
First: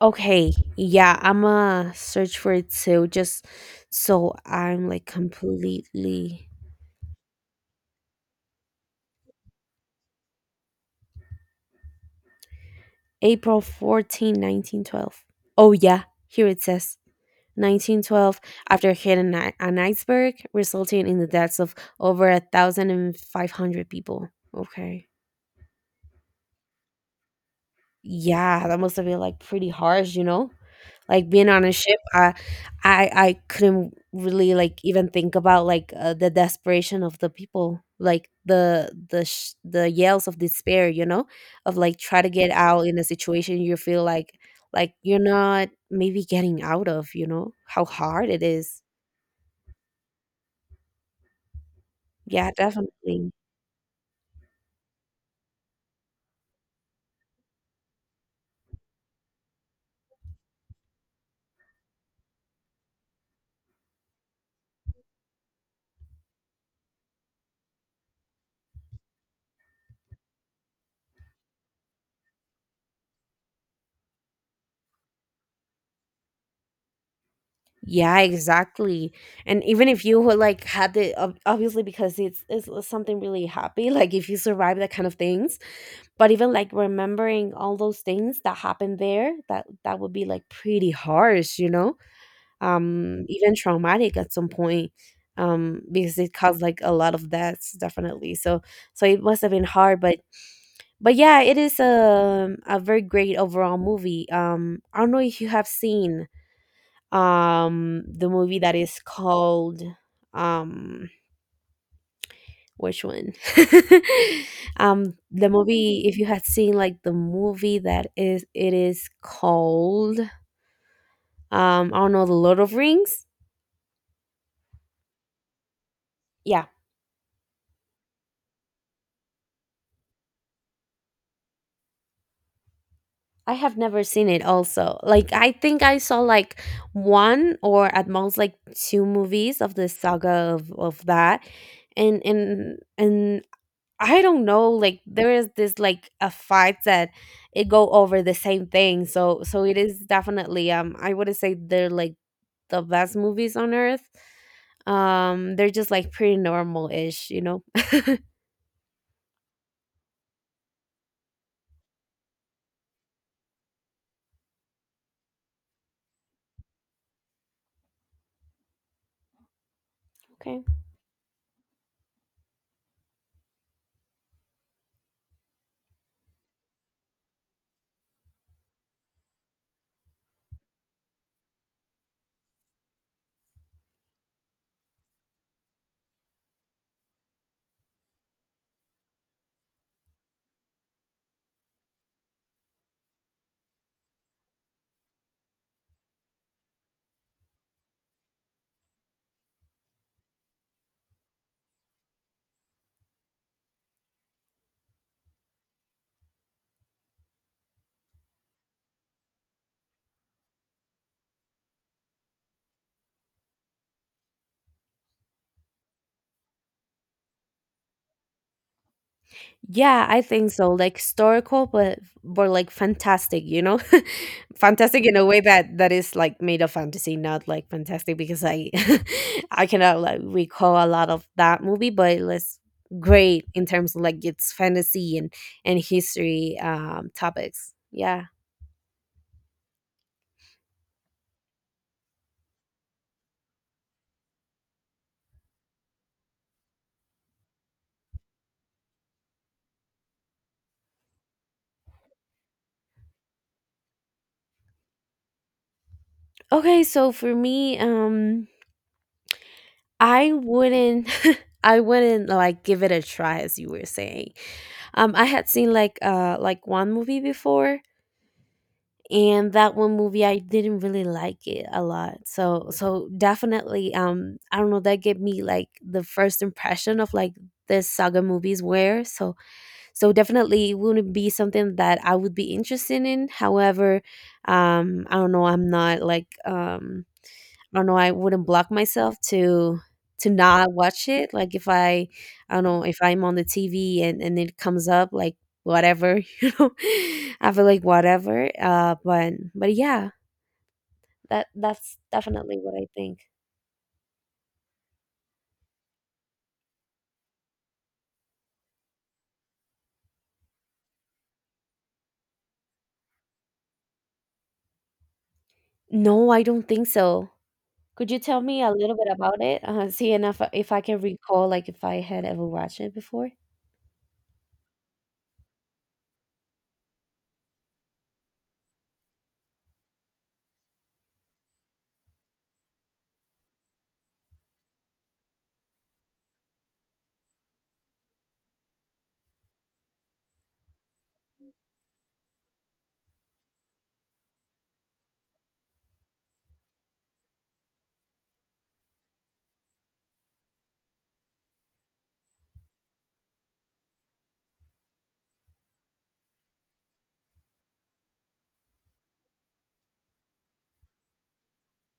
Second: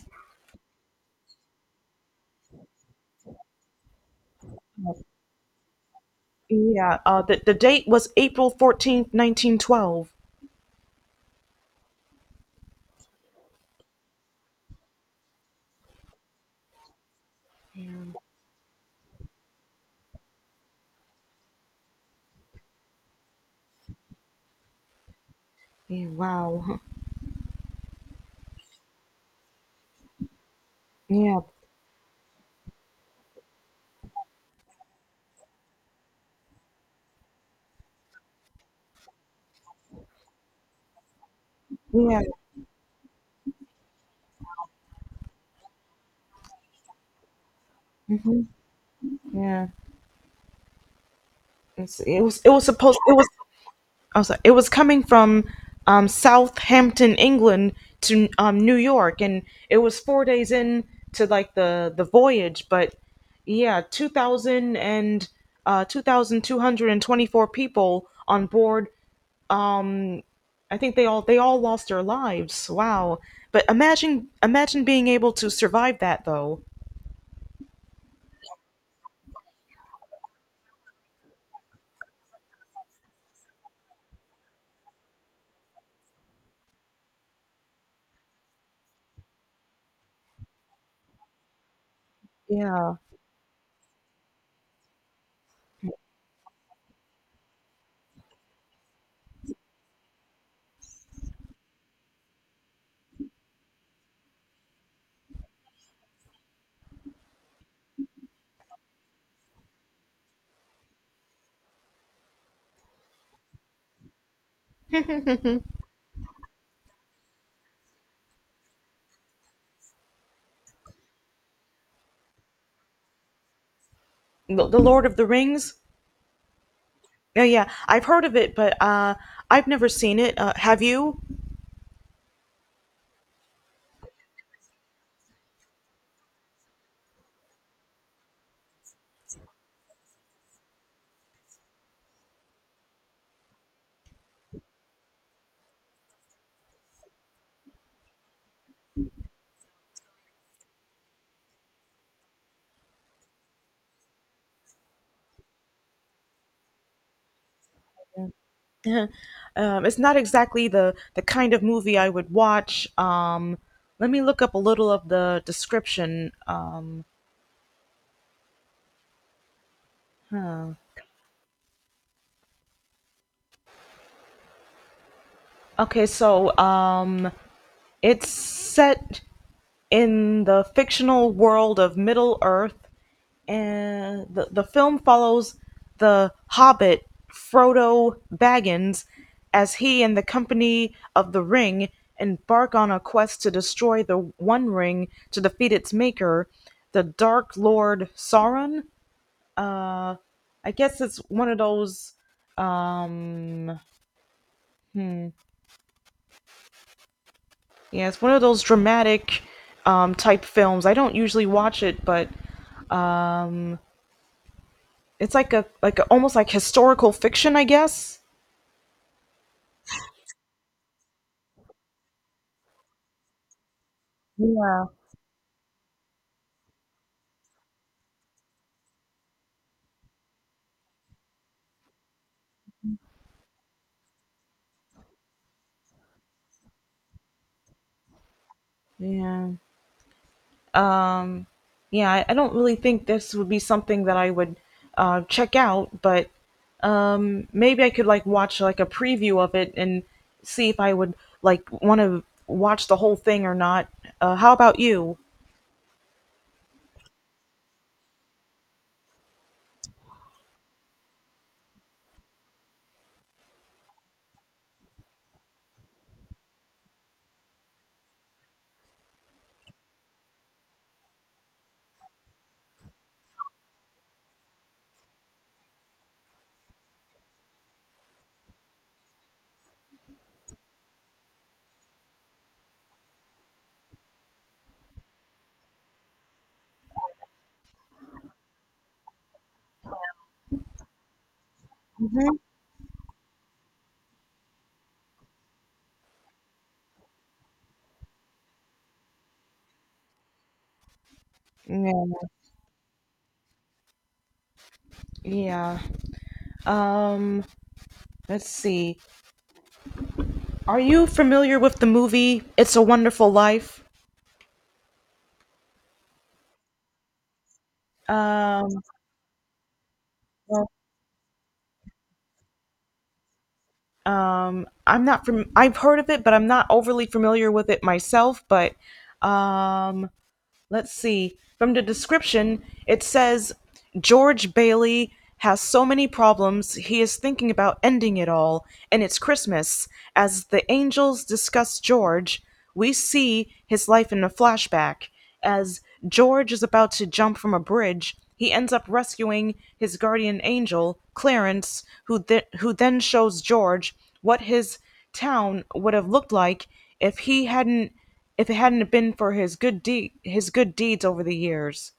[SPEAKER 2] Okay, yeah, I'm a search for it too, just so I'm like completely.
[SPEAKER 1] Yeah, uh, the the date was April fourteenth, nineteen twelve.
[SPEAKER 2] April fourteenth nineteen twelve. Oh yeah, here it says nineteen twelve, after hitting an, an iceberg, resulting in the deaths of over a thousand and five hundred people. Okay.
[SPEAKER 1] Yeah, wow.
[SPEAKER 2] Yeah, that must have been like pretty harsh you know like
[SPEAKER 1] Yeah,
[SPEAKER 2] being on a ship. I i i couldn't really like even think about like uh, the desperation of the people, like the the sh- the yells of despair you know of like
[SPEAKER 1] yeah,
[SPEAKER 2] try to get out in a situation you feel like, like you're not maybe getting out of, you know how hard
[SPEAKER 1] hmm,
[SPEAKER 2] it is.
[SPEAKER 1] yeah. It's, it was it
[SPEAKER 2] Yeah,
[SPEAKER 1] was supposed it was
[SPEAKER 2] definitely.
[SPEAKER 1] Oh, sorry, it was coming from um, Southampton, England, to um, New York, and it was four days in to like the the voyage. But yeah, two thousand and uh, two thousand two hundred and twenty four people on board. Um, I think they all they all lost their lives. Wow! But imagine imagine being able to survive that though.
[SPEAKER 2] Yeah, exactly. And even if you were like had the ob- obviously, because it's it's something really happy, like if you survive that kind of things, but even like remembering all those things that happened there, that that would be like pretty harsh, you know?
[SPEAKER 1] Yeah,
[SPEAKER 2] Um even traumatic at some point. Um because it caused like a lot of deaths, definitely. So so it must have been hard, but but yeah, it is a a very great overall movie. Um I don't know if you have seen um the movie that is called, um which one? Um the movie, if you had seen like the movie that is it is called, um I don't know, the Lord of Rings.
[SPEAKER 1] the, the Lord of the Rings.
[SPEAKER 2] Yeah,
[SPEAKER 1] Yeah, yeah, I've heard of it, but uh, I've never seen it. Uh, have you?
[SPEAKER 2] I have never seen it, also. Like I think I saw like one or at most like two movies of the saga of, of that. And and and I don't know, like there is this like a fight that it go over the same thing. So so it is definitely, um I wouldn't say they're like the best movies on earth. Um they're just like pretty normal ish, you know.
[SPEAKER 1] Um, it's not exactly the the kind of movie I would watch. Um, let me look up a little of the description. Um,
[SPEAKER 2] Okay.
[SPEAKER 1] okay, so um, it's set in the fictional world of Middle Earth, and the, the film follows the hobbit Frodo Baggins as he and the company of the ring embark on a quest to destroy the One Ring to defeat its maker, the Dark Lord Sauron. Uh, I guess it's one of those, um yeah, it's one of those dramatic, um type films. I don't usually watch it, but it's like a like a, almost like historical fiction, I guess.
[SPEAKER 2] Yeah, I think so. Like historical, but but like fantastic, you know,
[SPEAKER 1] Yeah.
[SPEAKER 2] fantastic in a way that that is like made of fantasy, not like fantastic because I I cannot like recall a lot of that movie, but it was great in terms of like its fantasy and and history um topics. Yeah.
[SPEAKER 1] Yeah. um, yeah, I, I don't really think this would be something that I would uh, check out, but um, maybe I could like watch like a preview of it and see if I would like want to watch the whole thing or not. Uh, how about you?
[SPEAKER 2] Okay, so for me, um, I wouldn't. I wouldn't like give it a try, as you were saying. Um I had seen like uh like one movie before, and that one movie I didn't really like it a lot. So so definitely, um I don't know, that gave me like the first impression of like the saga movies were. So so definitely it wouldn't be something that I would be interested in. However, um I don't know, I'm not like um I don't know, I wouldn't block myself to to not watch it. Like if I,
[SPEAKER 1] Mhm.
[SPEAKER 2] I don't know, if I'm on the T V and and it comes up like whatever, you know. I feel like whatever. Uh but but yeah, that that's
[SPEAKER 1] Yeah.
[SPEAKER 2] definitely what I think.
[SPEAKER 1] Yeah. Um, let's see. Are you familiar with the movie It's a Wonderful Life?
[SPEAKER 2] No, I don't think so. Could you tell me
[SPEAKER 1] Um,
[SPEAKER 2] a little bit about it? Uh, see, and if,
[SPEAKER 1] well,
[SPEAKER 2] if I can recall, like if I had ever watched it before.
[SPEAKER 1] um, I'm not from, I've heard of it, but I'm not overly familiar with it myself, but, um, let's see. From the description, it says George Bailey has so many problems, he is thinking about ending it all, and it's Christmas. As the angels discuss George, we see his life in a flashback. As George is about to jump from a bridge, he ends up rescuing his guardian angel, Clarence, who, th- who then shows George what his town would have looked like if he hadn't if it hadn't been for his good deed his good deeds over the years.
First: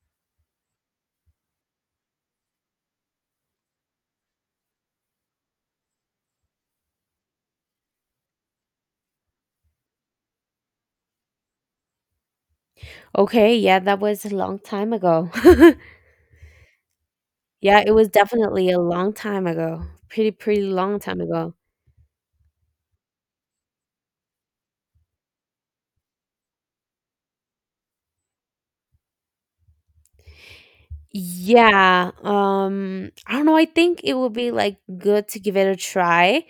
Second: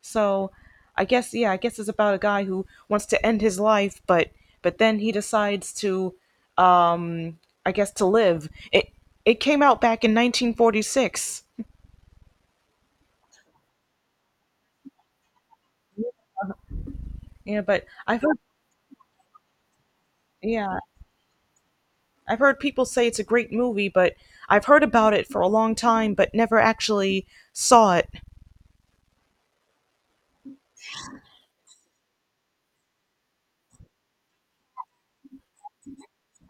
[SPEAKER 1] So, I guess yeah, I guess it's about a guy who wants to end his life, but but then he decides to, um I guess, to live. It it came out back in nineteen forty-six.
[SPEAKER 2] Okay, yeah, that was a long time ago.
[SPEAKER 1] Yeah,
[SPEAKER 2] Yeah,
[SPEAKER 1] but
[SPEAKER 2] it was
[SPEAKER 1] I've heard
[SPEAKER 2] definitely a long time ago. Pretty, pretty
[SPEAKER 1] yeah,
[SPEAKER 2] long time ago.
[SPEAKER 1] I've heard people say it's a great movie, but I've heard about it for a long time but never actually saw it.
[SPEAKER 2] Yeah, um, I don't know, I think it would be, like, good to give it a try,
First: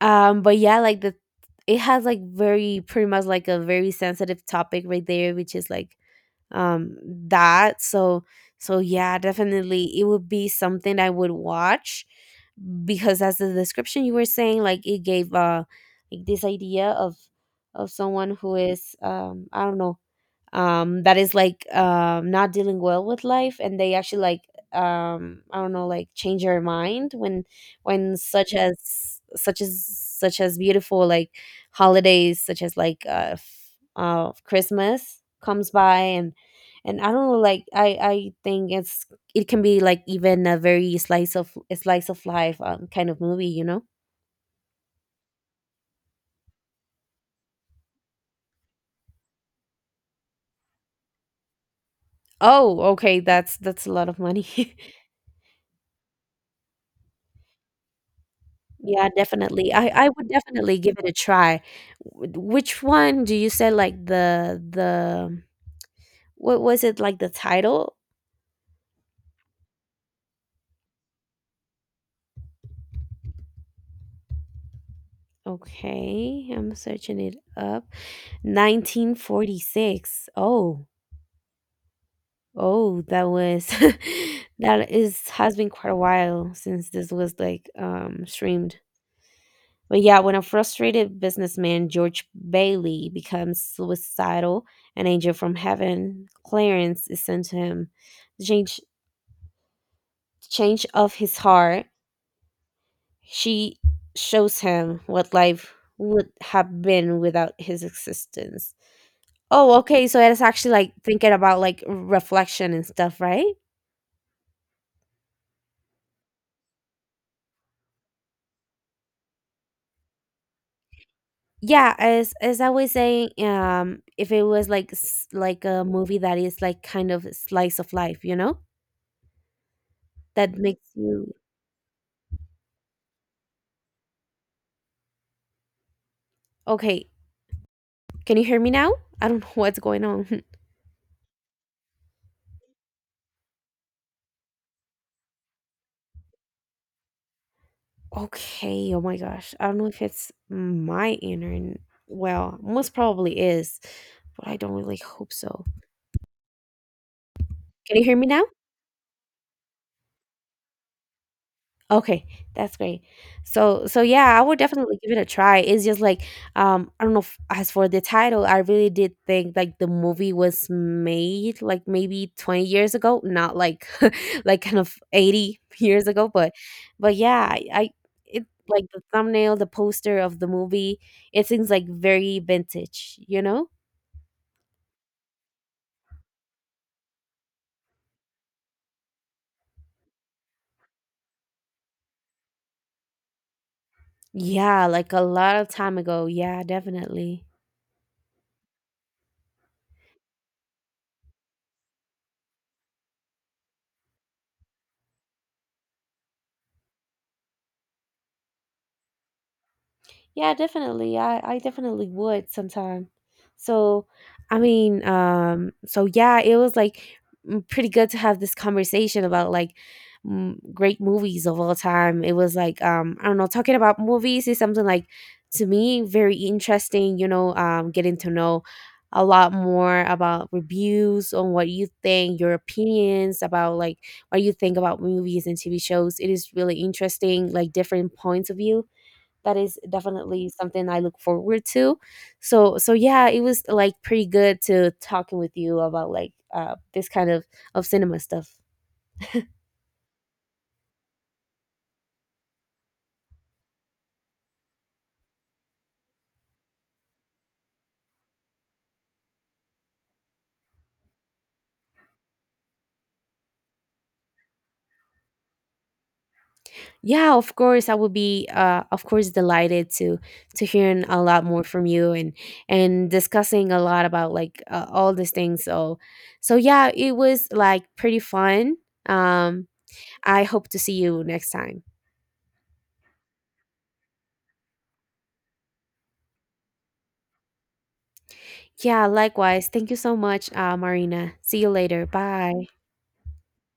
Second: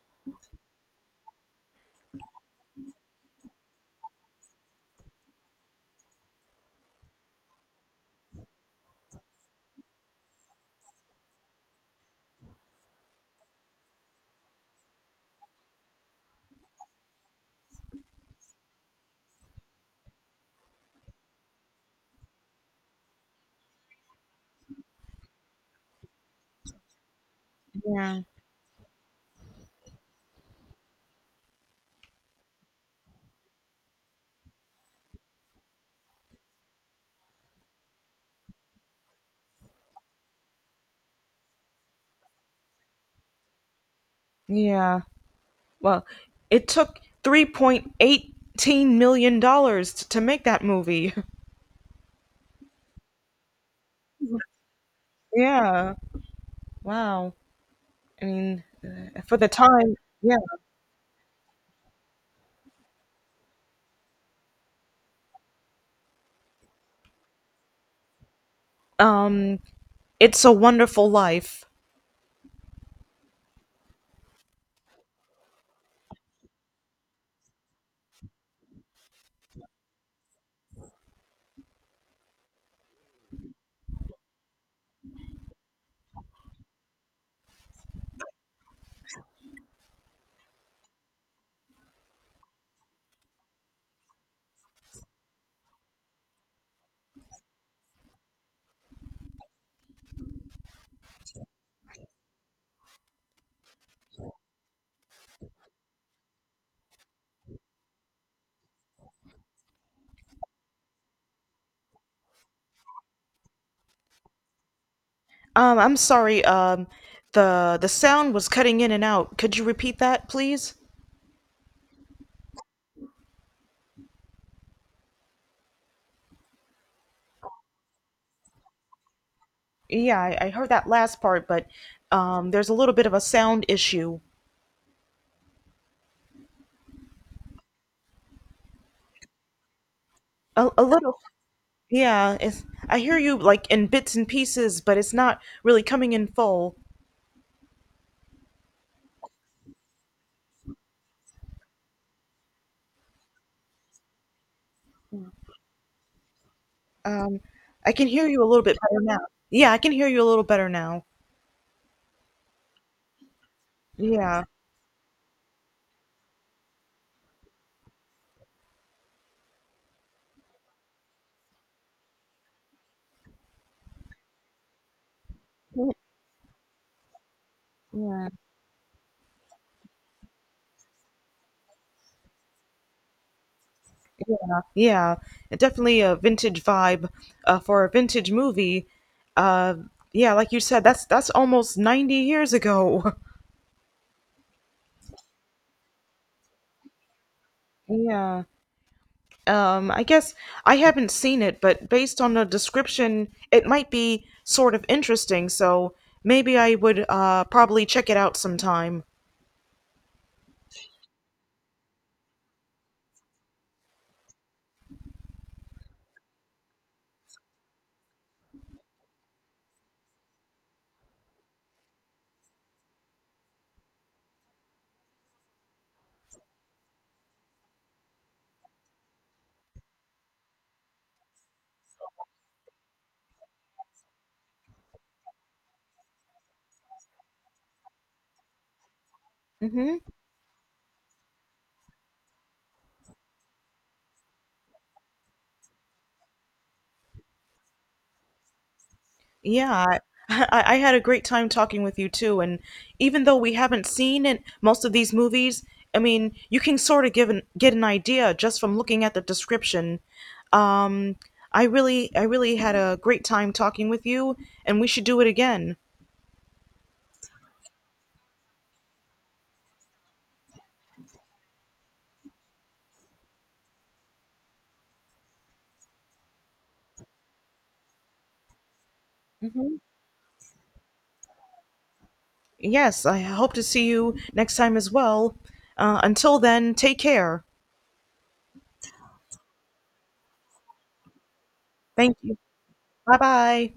[SPEAKER 2] um, but yeah, like, the it has, like, very pretty much, like, a very sensitive topic right there, which is, like, um, that, so so yeah, definitely, it would be something I would watch, because as the description you were saying, like, it gave, uh, like, this idea of of someone who is, um, I don't know, um that is like, um not dealing well with life, and they actually like, um I don't know, like change their mind when when
[SPEAKER 1] Yeah.
[SPEAKER 2] such as such as such as beautiful like holidays, such as like, uh, f- uh Christmas, comes by, and and I don't know, like I I think it's, it can be like even a very slice of slice of life, um, kind of movie, you know.
[SPEAKER 1] Yeah. Well, it took $3.18 million dollars to make that movie.
[SPEAKER 2] Oh okay, that's that's a lot of money.
[SPEAKER 1] Yeah. Wow. I mean,
[SPEAKER 2] Yeah,
[SPEAKER 1] uh, for the
[SPEAKER 2] definitely. I
[SPEAKER 1] time,
[SPEAKER 2] I would
[SPEAKER 1] yeah.
[SPEAKER 2] definitely give it a try. Wh- Which one do you say, like the the what was it like, the title?
[SPEAKER 1] Um, It's a Wonderful Life.
[SPEAKER 2] Okay, I'm searching it up. nineteen forty-six. Oh. Oh, that was that is has been quite a while since this was like um streamed. But yeah, when a frustrated businessman George Bailey becomes suicidal, an angel from heaven, Clarence, is sent to him to change change of his heart. She shows him what life would have been without his existence. Oh, okay. So it's actually like thinking about like reflection and stuff, right?
[SPEAKER 1] Um, I'm sorry. Um, the the sound was cutting in and out. Could you repeat that, please?
[SPEAKER 2] Yeah, as as I was saying, um, if it was like s- like a movie that is like kind of slice of life, you know,
[SPEAKER 1] Yeah, I, I
[SPEAKER 2] that
[SPEAKER 1] heard
[SPEAKER 2] makes
[SPEAKER 1] that last
[SPEAKER 2] you
[SPEAKER 1] part, but um, there's a little bit of a sound issue.
[SPEAKER 2] okay. Can you hear me now? I don't know what's going on.
[SPEAKER 1] A, a little, yeah. It's, I hear you like in bits and pieces, but it's not really coming in full.
[SPEAKER 2] Okay, oh my gosh. I don't know if it's my internet. Well, most probably is, but I don't really hope so.
[SPEAKER 1] Um, I
[SPEAKER 2] Can you
[SPEAKER 1] can
[SPEAKER 2] hear
[SPEAKER 1] hear
[SPEAKER 2] me
[SPEAKER 1] you
[SPEAKER 2] now?
[SPEAKER 1] a little bit better now. Yeah, I can hear you a little better now.
[SPEAKER 2] Okay, that's great. So so yeah, I
[SPEAKER 1] Yeah,
[SPEAKER 2] would definitely give it a try. It's just like, um I don't know if, as for the title, I really did think like the movie was made like maybe twenty years ago, not like like kind of eighty years ago, but but yeah, I, I
[SPEAKER 1] yeah,
[SPEAKER 2] it like the thumbnail, the poster of the movie, it seems like very vintage, you know?
[SPEAKER 1] yeah. Definitely a vintage vibe uh, for a vintage movie. Uh, yeah, like you said, that's that's almost ninety years ago.
[SPEAKER 2] Yeah, like a lot of time ago. Yeah, definitely.
[SPEAKER 1] Yeah. Um, I guess I haven't seen it, but based on the description, it might be sort of interesting, so maybe I would uh, probably check it out sometime.
[SPEAKER 2] Yeah, definitely. I, I definitely would sometime. So, I mean, um, so yeah, it was like mm, pretty good to have this conversation about like mm, great movies of all time. It was like, um, I don't know, talking about movies is something like, to me, very interesting, you know, um, getting to know a lot more about reviews on what you think, your opinions about like what you think about movies and T V shows. It is really interesting, like different points of view, that is
[SPEAKER 1] Hmm.
[SPEAKER 2] definitely something I look forward to. So so yeah, it was like pretty good to talking with you about like uh this kind of of cinema stuff.
[SPEAKER 1] Yeah, I, I I had a great time talking with you too. And even though we haven't seen it, most of these movies, I mean, you can sort of give an, get an idea just from looking at the description. Um, I really, I really had a great time talking with you, and we should do it again.
[SPEAKER 2] Yeah, of course, I will be, uh, of course, delighted to to hearing a lot more from you, and and discussing a lot about like, uh, all these things. So, so yeah, it was like pretty fun. Um,
[SPEAKER 1] Hmm.
[SPEAKER 2] I hope to see you next time.
[SPEAKER 1] Yes, I hope to see you next time as well. Uh, until then, take care.
[SPEAKER 2] Yeah, likewise. Thank you so much, uh, Marina. See you later.
[SPEAKER 1] Thank you.
[SPEAKER 2] Bye.
[SPEAKER 1] Bye bye.